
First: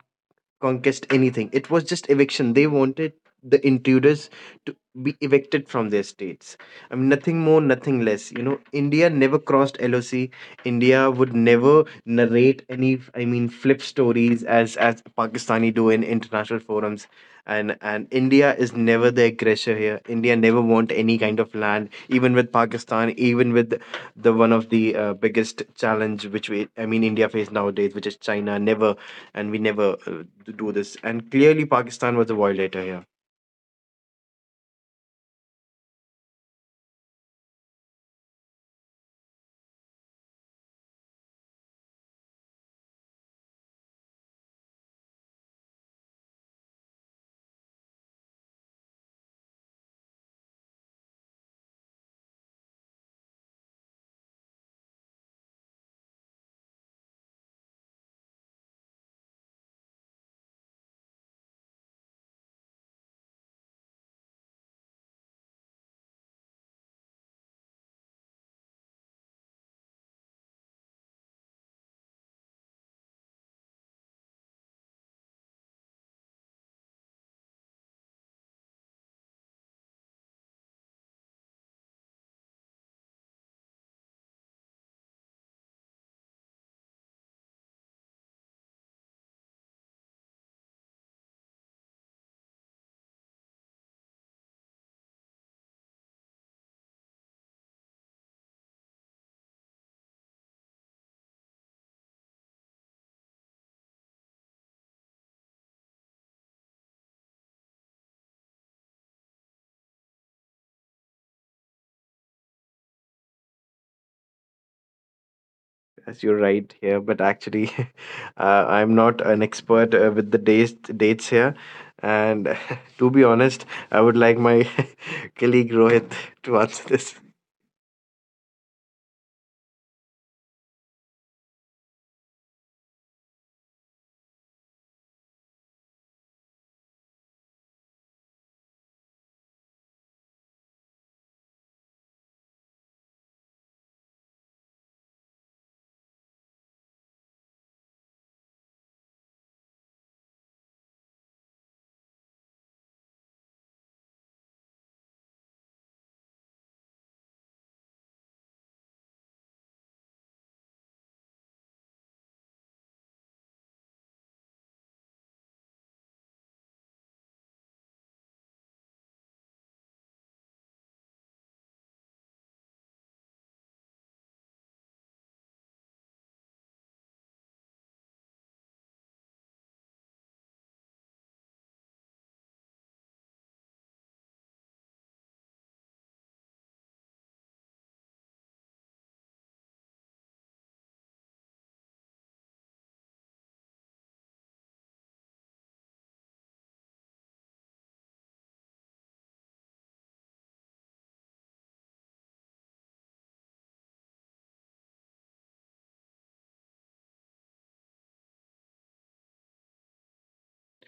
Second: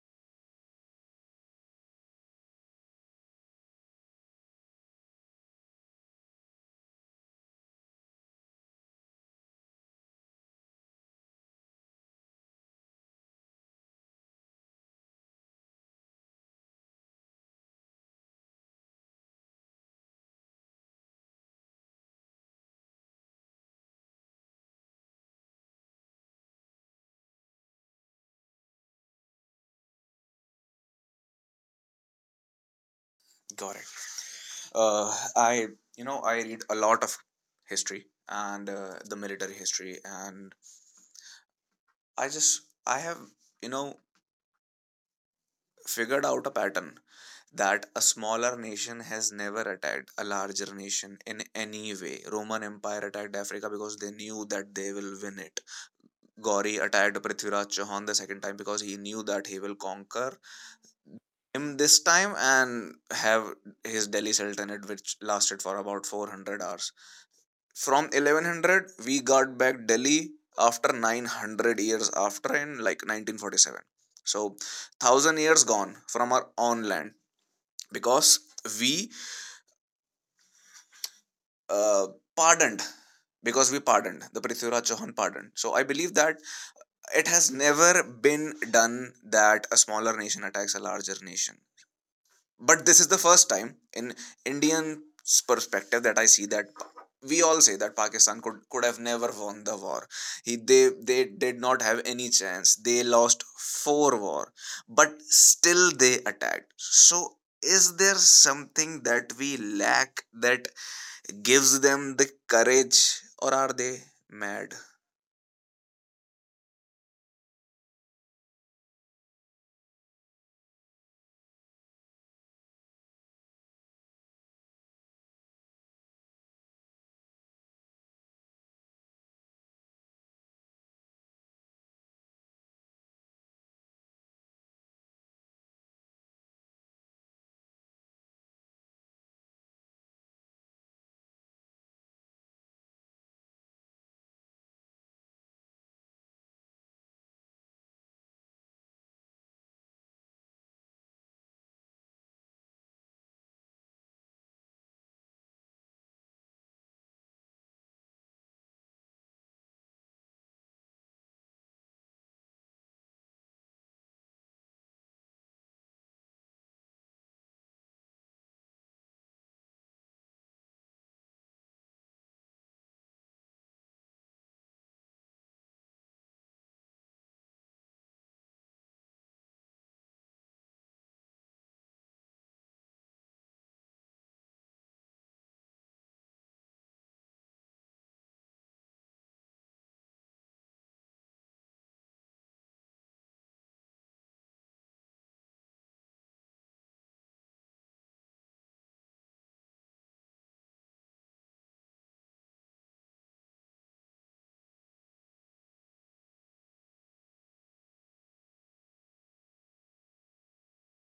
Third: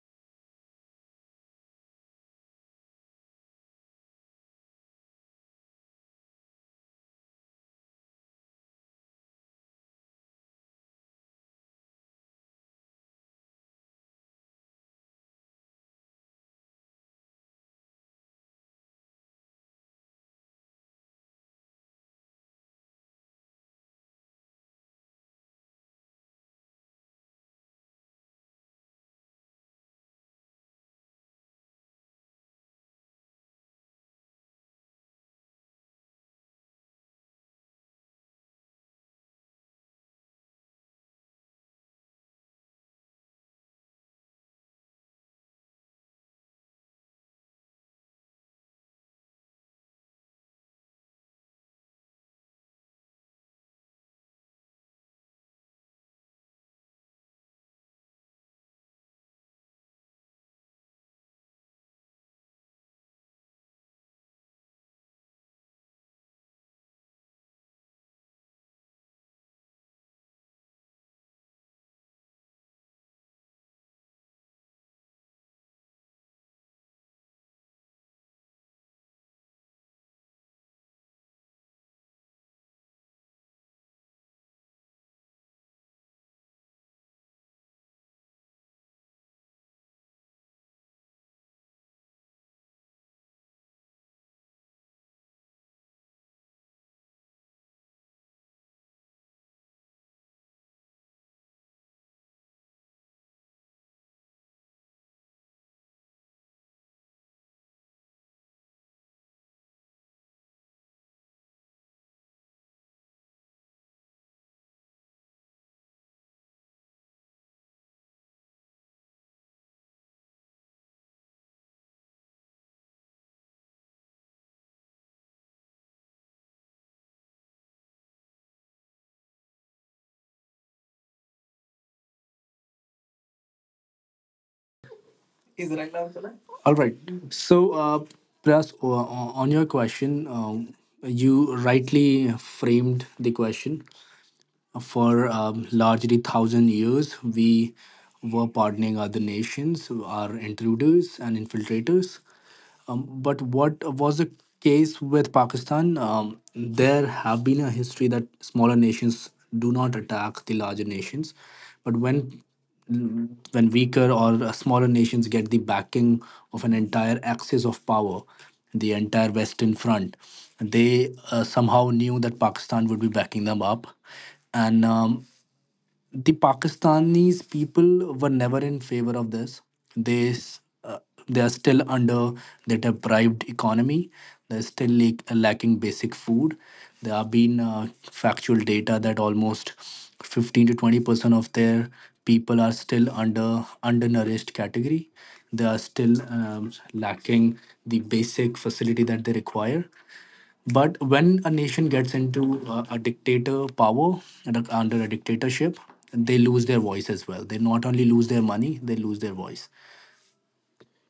conquest anything. It was just eviction. They wanted the intruders to be evicted from their states. I mean, nothing more, nothing less. You know, India never crossed LOC. India would never narrate any, flip stories as Pakistani do in international forums. And India is never the aggressor here. India never want any kind of land, even with Pakistan, even with the one of the biggest challenge which India face nowadays, which is China. Never, and we never do this. And clearly, Pakistan was a violator here, Correct. I you know I read a lot of history, and the military history, and I have you know figured out a pattern, that a smaller nation has never attacked a larger nation in any way. Roman Empire attacked Africa because they knew that they will win it. Gauri attacked Prithviraj Chauhan the second time because he knew that he will conquer him this time and have his Delhi Sultanate, which lasted for about 400 hours. From 1100, we got back Delhi after 900 years, after in like 1947. So, 1,000 years gone from our own land because we uh, pardoned pardoned, the Prithviraj Chauhan pardoned. So I believe that it has never been done that a smaller nation attacks a larger nation, but this is the first time in Indian's perspective that I see. That we all say that Pakistan could have never won the war, they did not have any chance, they lost four war, but still they attacked. So is there something that we lack that gives them the courage, or are they mad? as you're right here. But actually, I'm not an expert with the dates here. And to be honest, I would like my colleague Rohit to answer this. All right. So, uh, Pras, on your question, you rightly framed the question. For largely thousand years, we were pardoning other nations, our intruders and infiltrators. But what was the case with Pakistan? There have been a history that smaller nations do not attack the larger nations. But when weaker or smaller nations get the backing of an entire axis of power, the entire Western Front, they somehow knew that Pakistan would be backing them up, and the Pakistanis people were never in favor of this. They s- uh, they are still under the deprived economy. They're still lacking basic food. There have been factual data that almost 15 to 20% of their people are still under undernourished category. They are still lacking the basic facility that they require. But when a nation gets into a dictator power and under a dictatorship, they lose their voice as well. They not only lose their money, they lose their voice.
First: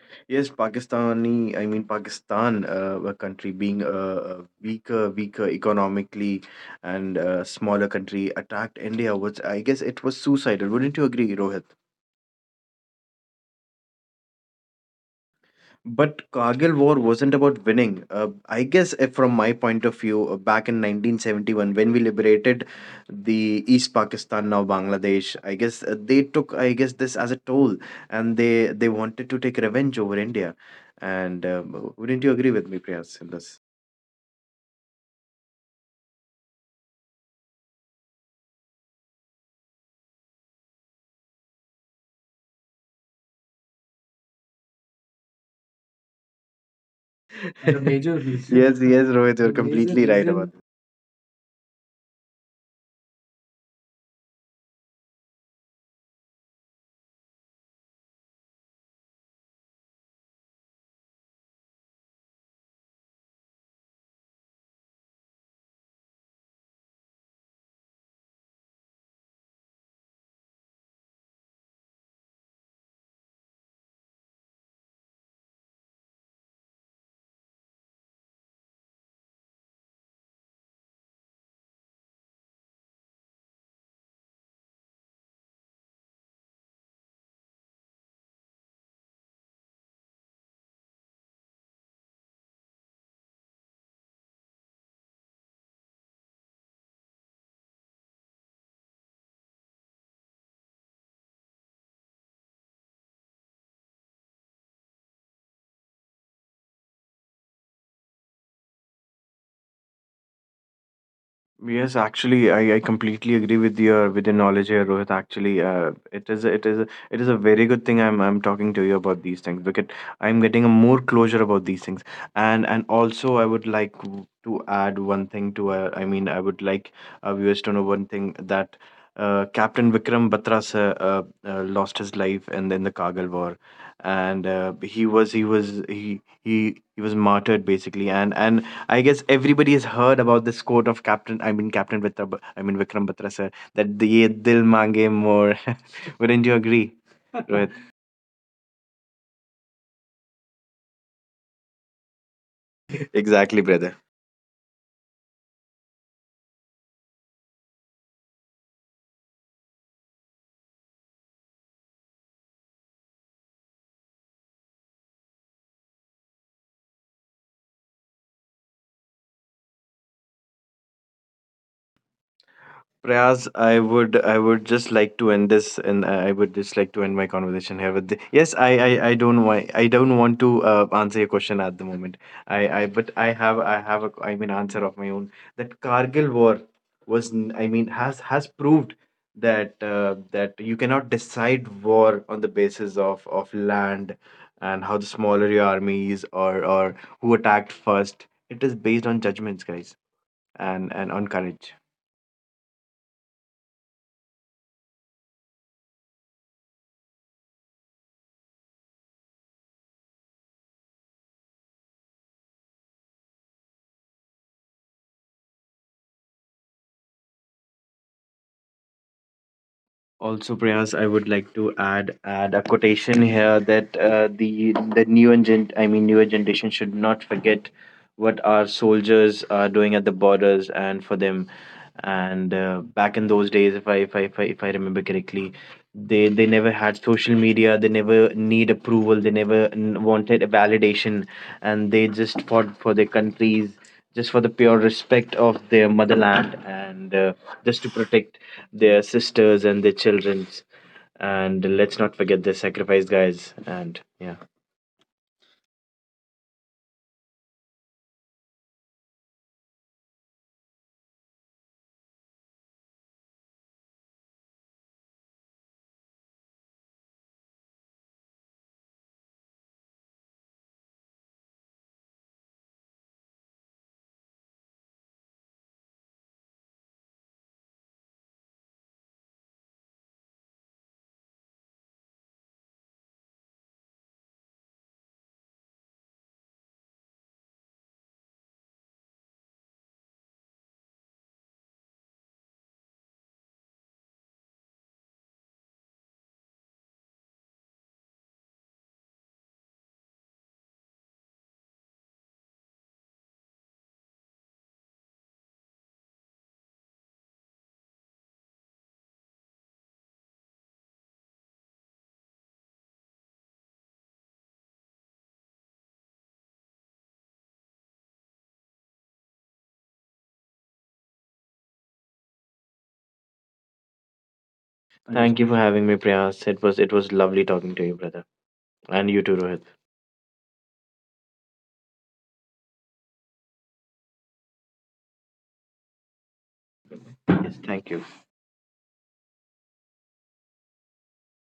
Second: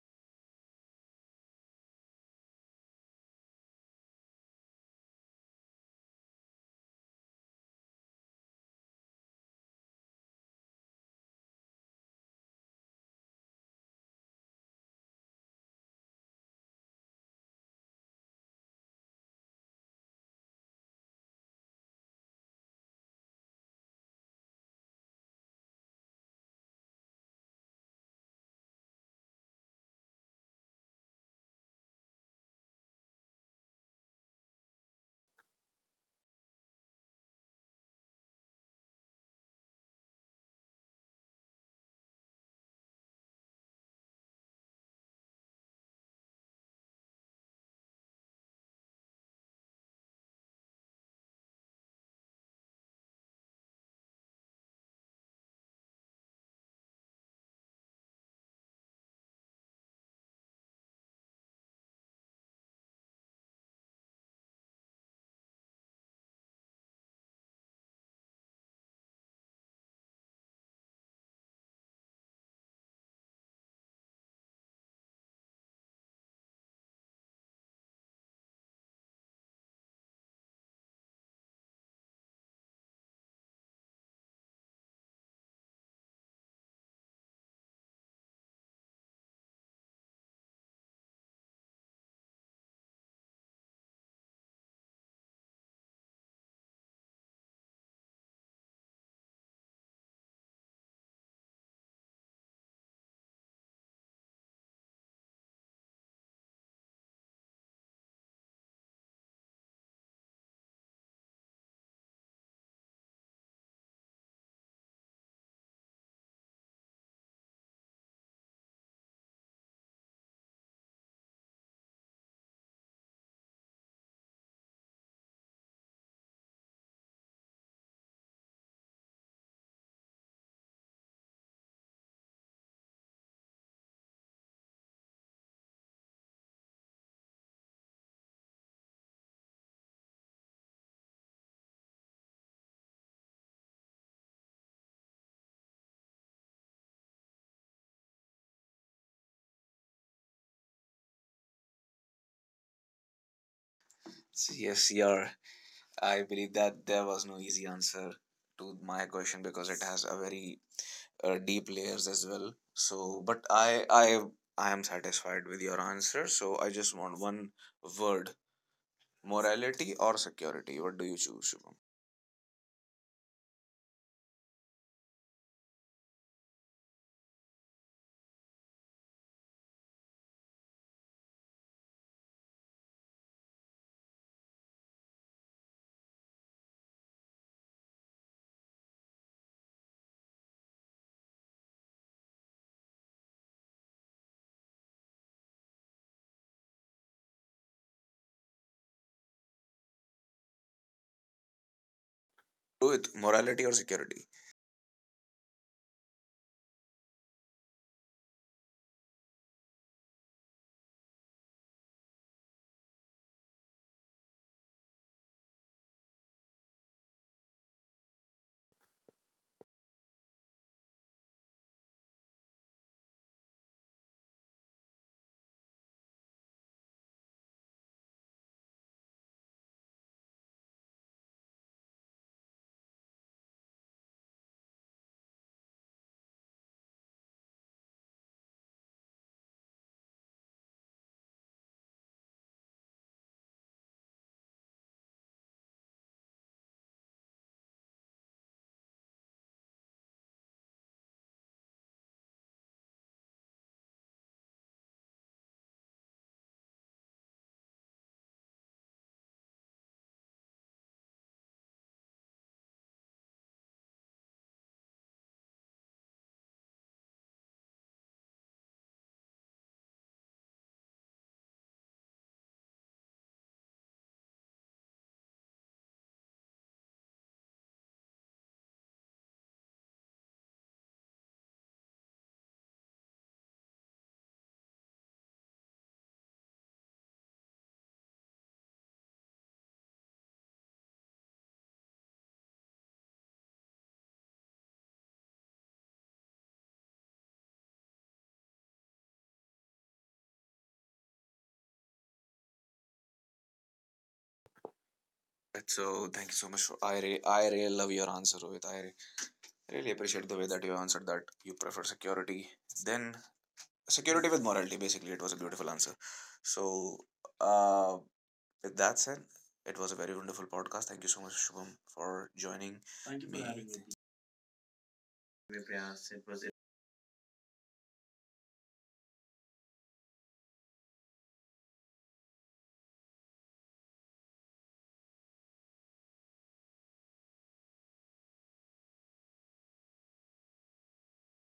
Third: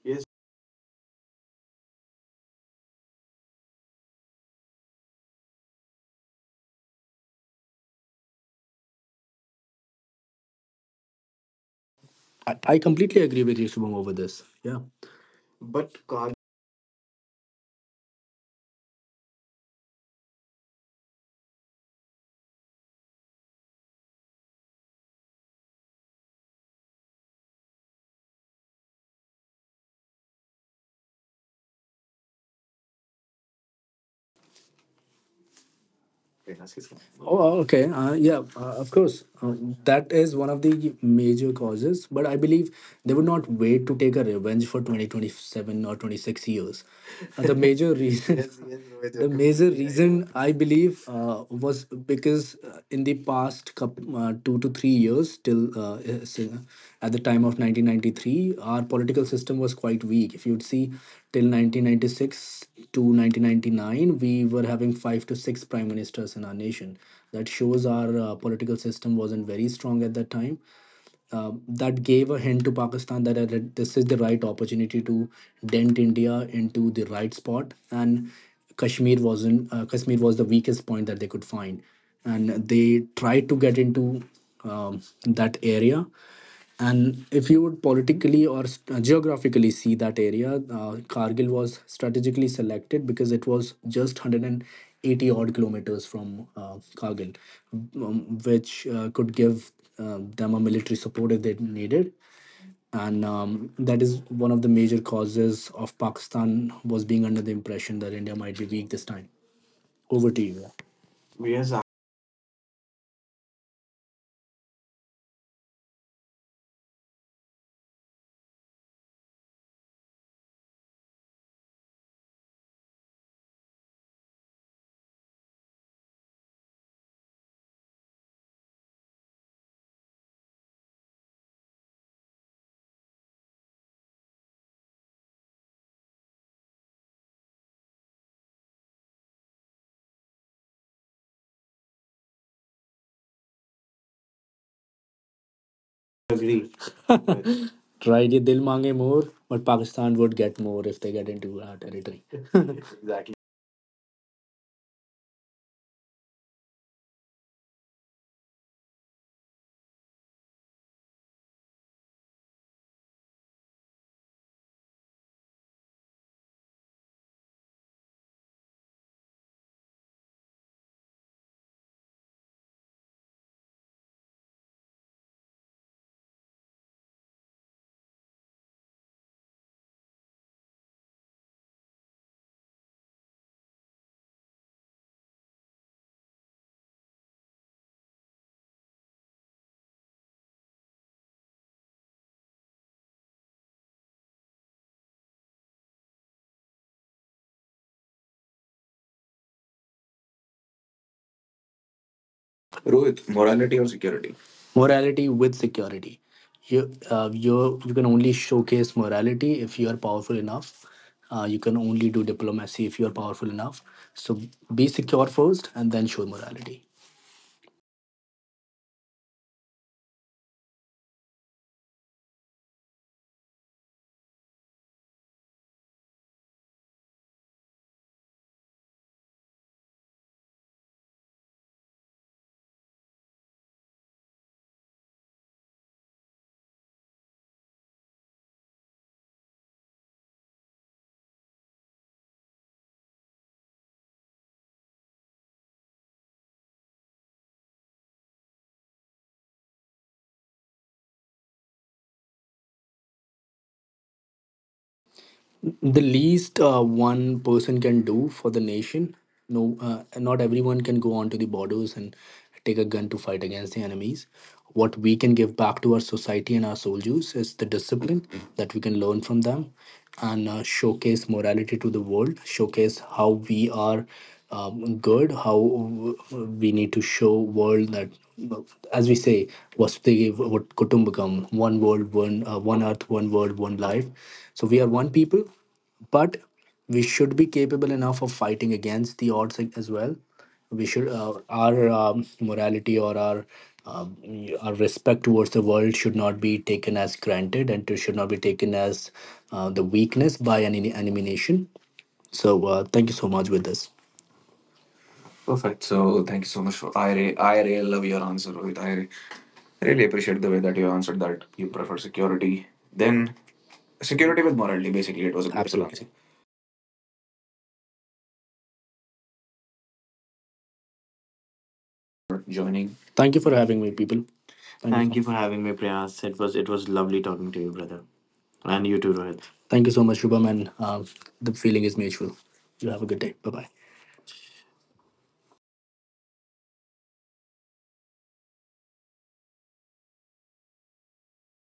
Yes, Yes, Pakistani, I mean Pakistan, a country being a weaker economically and smaller country, attacked India. Was I guess it was suicidal. Wouldn't you agree, Rohit? I completely agree with you, Shubham, over this. Yeah. But. But Kargil War wasn't about winning. I guess if from my point of view, back in 1971, when we liberated the East Pakistan, now Bangladesh, I guess they took, I guess, this as a toll, and they wanted to take revenge over India. And Wouldn't you agree with me, Priyas, in this? Wait, ask his question. Oh, okay. Yeah, of course. That is one of the major causes, but I believe they would not wait to take a revenge for 2027 or 26 years. The major reason yes, Yes, yes, yes, Rohit, you're Rohit, the you're major completely right. completely right reason about. I believe was because in the past last 2 to 3 years, till at the time of 1993, our political system was quite weak. If you'd see, till 1996 to 1999, we were having five to six prime ministers in our nation. That shows our political system wasn't very strong at that time that gave a hint to Pakistan that this is the right opportunity to dent India into the right spot. And Kashmir wasn't. Kashmir was the weakest point that they could find, and they tried to get into that area. And if you would politically or geographically see that area, Kargil was strategically selected because it was just 180 odd kilometers from Kargil, which could give them a military support if they needed. And That is one of the major causes of Pakistan was being under the impression that India might be weak this time. Over to you. Yes. Yes, actually, I completely agree with your knowledge here, Rohit. Actually, it is a very good thing I'm talking to you about these things, because I'm getting a more closure about these things. And also, I would like to add one thing to I would like our viewers to know one thing, that Captain Vikram Batra sir, lost his life in the Kargil war, and he was he was martyred basically, and I guess everybody has heard about this quote of Captain, I mean Captain Vitra, I mean Vikram Batra sir, that the ye dil mange more. Wouldn't you Agree. agree, Rohit? Right, ye dil mange more, but Pakistan would get more if they get into our territory. Exactly. Exactly, brother. Yes, you are. I believe that there was no easy answer to my question because it has a very deep layers as well. So, but I am satisfied with your answer. So I just want one word: morality or security. What do you choose, Shubham? Prayas, I would just like to end this, and I would just like to end my conversation here with the, yes, I don't want to answer your question at the moment. I have a answer of my own, that Kargil war was has proved that you cannot decide war on the basis of land, and how the smaller your army is, or who attacked first. It is based on judgments, guys, and on courage. Rohit, Rohit, morality morality or or security? security? Morality with security. You can only showcase morality if you are powerful enough. You can only do diplomacy if you are powerful enough. So be secure first, and then show morality. Also, Priyas, I would like to add a quotation here that the newer gen I mean newer generation should not forget what our soldiers are doing at the borders and for them. And Back in those days, if I remember correctly, they never had social media. They never need approval. They never wanted a validation, and they just fought for their countries just for the pure respect of their motherland, and just to protect their sisters and their childrens, and let's not forget their sacrifice, guys. And yeah, The least one person can do for the nation, no not everyone can go onto the borders and take a gun to fight against the enemies. What we can give back to our society and our soldiers is the discipline that we can learn from them, and showcase morality to the world. Showcase how we are good, how we need to show world that, as we say, vasudev what kutumbakam, one world, one earth, one world, one life. So we are one people, but we should be capable enough of fighting against the odds as well. We should uh, our um, morality or um, our respect towards the world should not be taken as granted, and it should not be taken as the weakness by an elimination. Thank you so much with this. Perfect. So So thank thank you you so so much. much For, for I re- I I really really love love your your answer, answer, Rohit. Rohit. I re- Really really appreciate appreciate the the way way that that you you answered answered that. that you You prefer prefer security, security. then Then security security with with morality, morality. basically, Basically, it it was was a a beautiful beautiful Absolutely. Answer. answer. So, uh, with that said, it was a very wonderful podcast. Thank you so much, Shubham, For for joining. joining. Thank Thank you you for for me having having me, me. people. Thank you. Thank thank you. you For- for having me, Prayas. Priyas. It was It was lovely talking to you, brother, and you too, Rohit. Thank you so much, Shubham, and the feeling is mutual. You have a good day. Bye bye. Yes, thank you.